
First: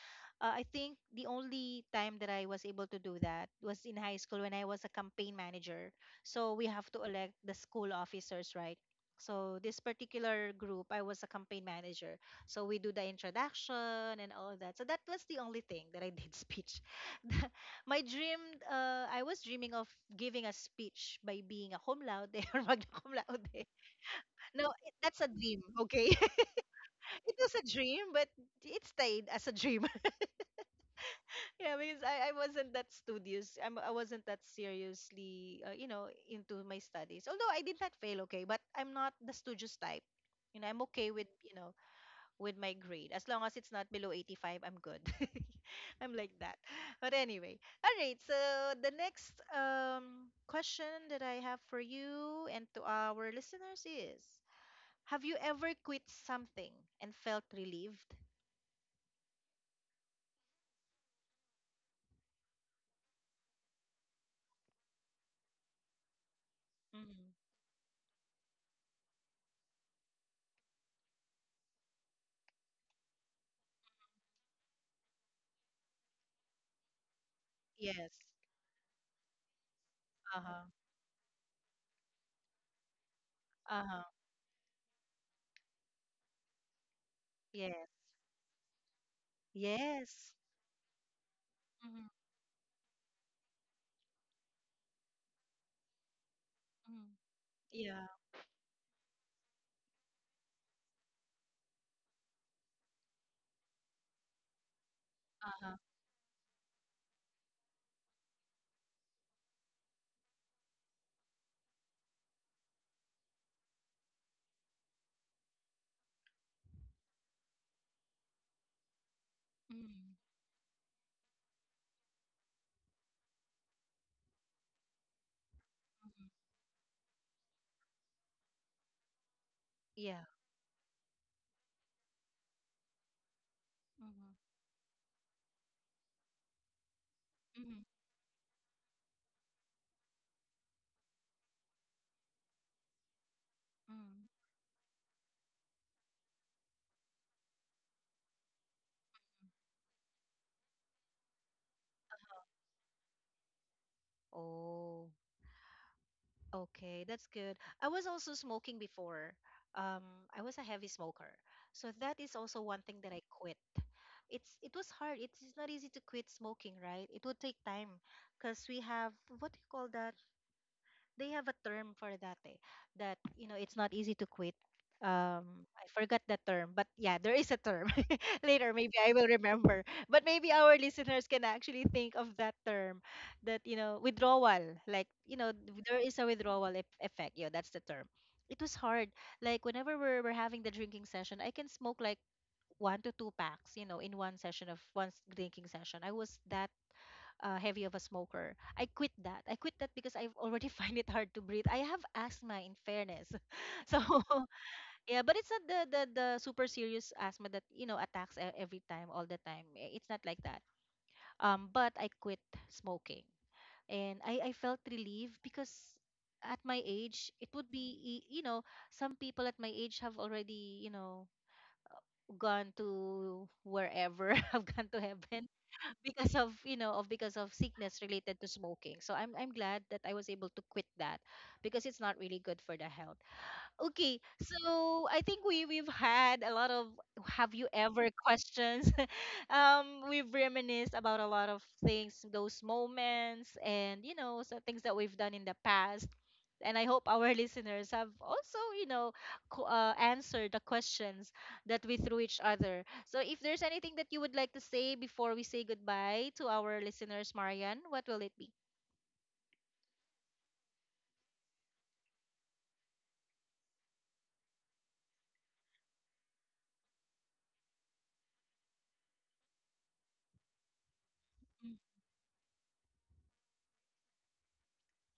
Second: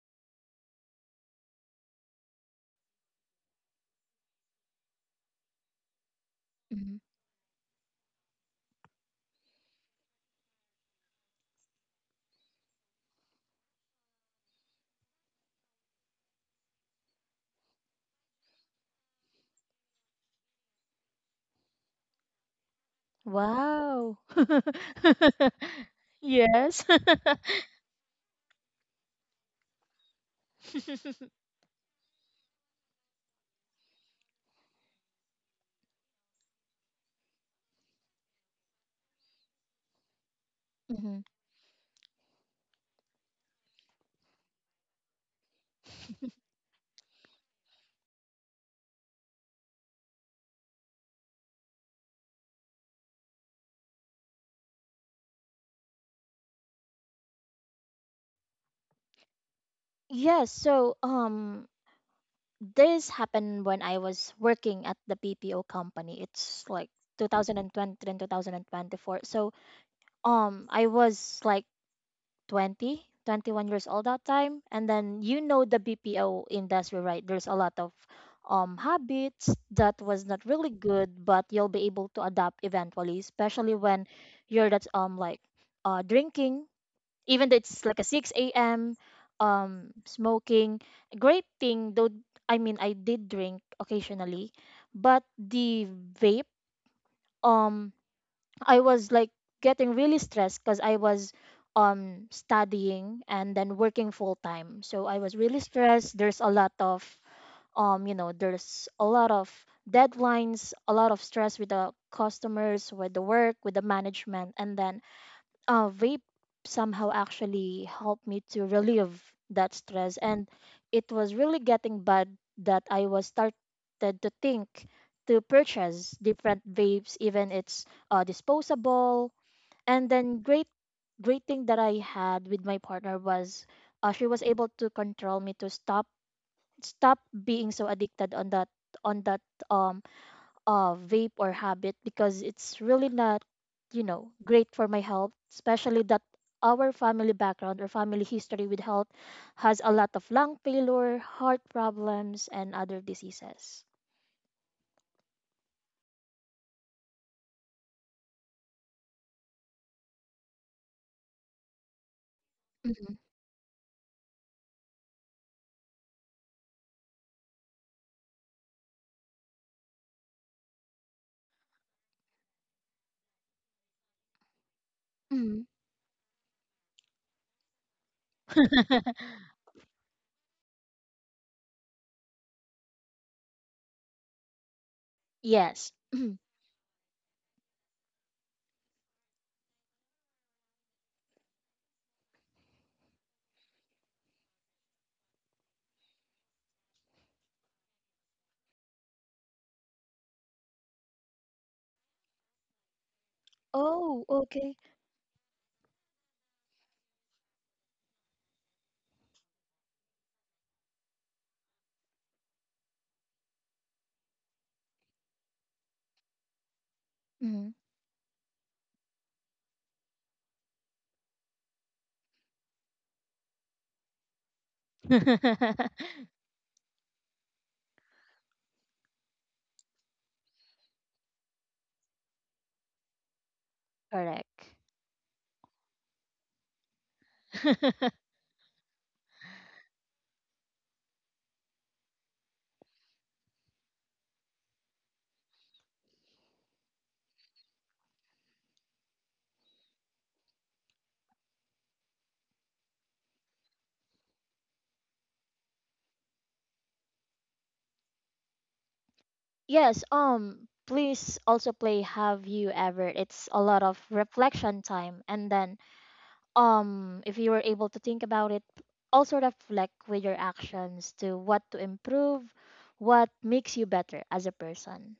I think the only time that I was able to do that was in high school when I was a campaign manager. So we have Mhm. to elect the school officers, right? So this particular group, I was a campaign manager. So we do the introduction and all that. So that was the only thing that I did speech. My dream, I was dreaming of giving a speech by being a cum laude or magna cum laude. Wow. No, that's a dream, okay? Yes. It was a dream, but it stayed as a dream. Yeah, because I wasn't that studious. I wasn't that seriously, you know, into my studies. Although I did not fail, okay, but I'm not the studious type. You know, I'm okay Mhm. with, you know, with my grade. As long as it's not below 85, I'm good. I'm like that. But anyway, all right. So the next question that I have for you and to our listeners is, have you ever quit something and felt relieved? Yes, so this happened when I was working at the BPO company. It's like Mhm. 2020 and 2024. So I was like 20, 21 years old that time. And then you know the BPO industry, right? There's a lot of Yes. Habits that was not Uh-huh. really good, but you'll be able to adapt eventually, especially Uh-huh. when you're that's like drinking even though it's Yes. like a 6 a.m., Yes. smoking. Great thing Mhm. though, I mean, I did drink occasionally, but the vape, Mhm. um Yeah. I was like getting really stressed because I was studying and then working full time, so I was really Uh-huh. stressed. There's a lot of there's a lot of deadlines, a lot of stress with the customers, with the work, with the management, and then vape somehow actually helped me to relieve that Mhm. stress. And it was really getting bad that I was started to think to purchase Mhm. different vapes even it's disposable. And Yeah. then great thing that I had with my partner was she Mhm. was able to control me to stop being Mhm. so addicted on that um vape or habit because it's really not, you Mhm. know, great for my health, especially that our family background or family history with health has a lot of lung failure, heart problems, and other diseases. Oh, okay. That's good. I was also smoking before. Um, I was a heavy smoker. So that is also one thing that Mhm. I quit. It's it was hard. It's not easy to quit smoking, right? It would take time because we have, what do you call that? They have a term for that, that, you know, it's not easy to quit. Mhm. I forgot that term, but yeah, there is a term. Later maybe I will remember, but maybe our listeners can actually think of that term, that, you know, withdrawal, like, you know, Yes. there is a withdrawal effect. Yeah, that's the term. It was hard. Like whenever we're having the drinking session, I can smoke like one to two packs, you know, in one session of one drinking session. I was that heavy of a smoker. I quit that. I quit that because I have already find it hard to breathe. I have asthma, in fairness. So Oh, okay. yeah, but it's not the super serious asthma that, you know, attacks every time, all the time. It's not like that. But I quit smoking, and I felt relieved because at my age it would Mhm. be you know, some people at my age have already, you know, gone to wherever have gone to heaven because of, you know, of because of sickness related to smoking. So I'm glad that I was able to quit that, because it's not really good for the health. Okay, Correct. so I think we've had a lot of have you ever questions. Um, we've reminisced about a lot of things, those moments, and, you know, so things that we've done in the past. And I hope our listeners have also, you know, answered the questions that we threw each other. So if there's anything that you would like to say before we say goodbye to our listeners, Marian, what will it be? Yes, please also play Have You Ever? It's a lot of reflection time. And then if you were able to think about it, also reflect with your actions to what to improve, what makes you better as a person.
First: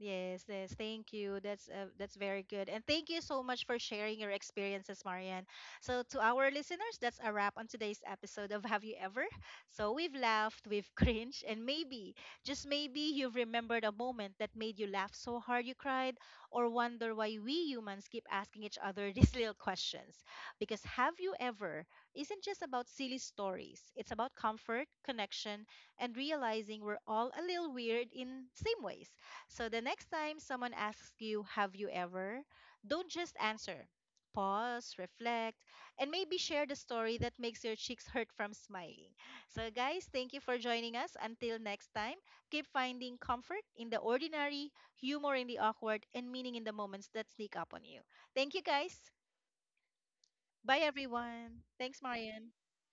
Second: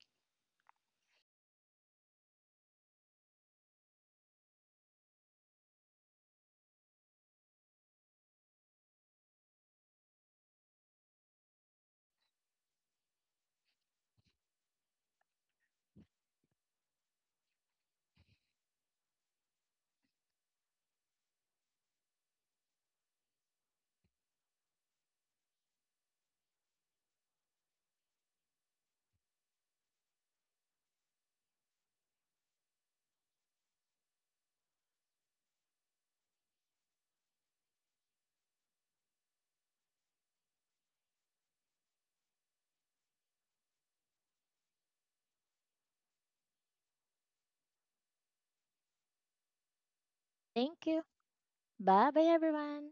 Yes, yes. Thank you. That's very good. And thank you so much for sharing your experiences, Marian. So to our listeners, that's a wrap on today's episode of Have You Ever? So we've laughed, we've cringed, and maybe, just maybe you've remembered a moment that made you laugh so hard you cried, or wonder why we humans keep asking each other these little questions. Because Have You Ever isn't just about silly stories. It's about comfort, connection, and realizing we're all a little weird in same ways. So the next time someone asks you, have you ever? Don't just answer. Pause, reflect, and maybe share the story that makes your cheeks hurt from smiling. So, guys, thank you for joining us. Until next time, keep finding comfort in the ordinary, humor in the awkward, and meaning in the moments that sneak up on you. Thank you, guys. Bye, Thank you. everyone. Thanks, Bye bye Marian. everyone.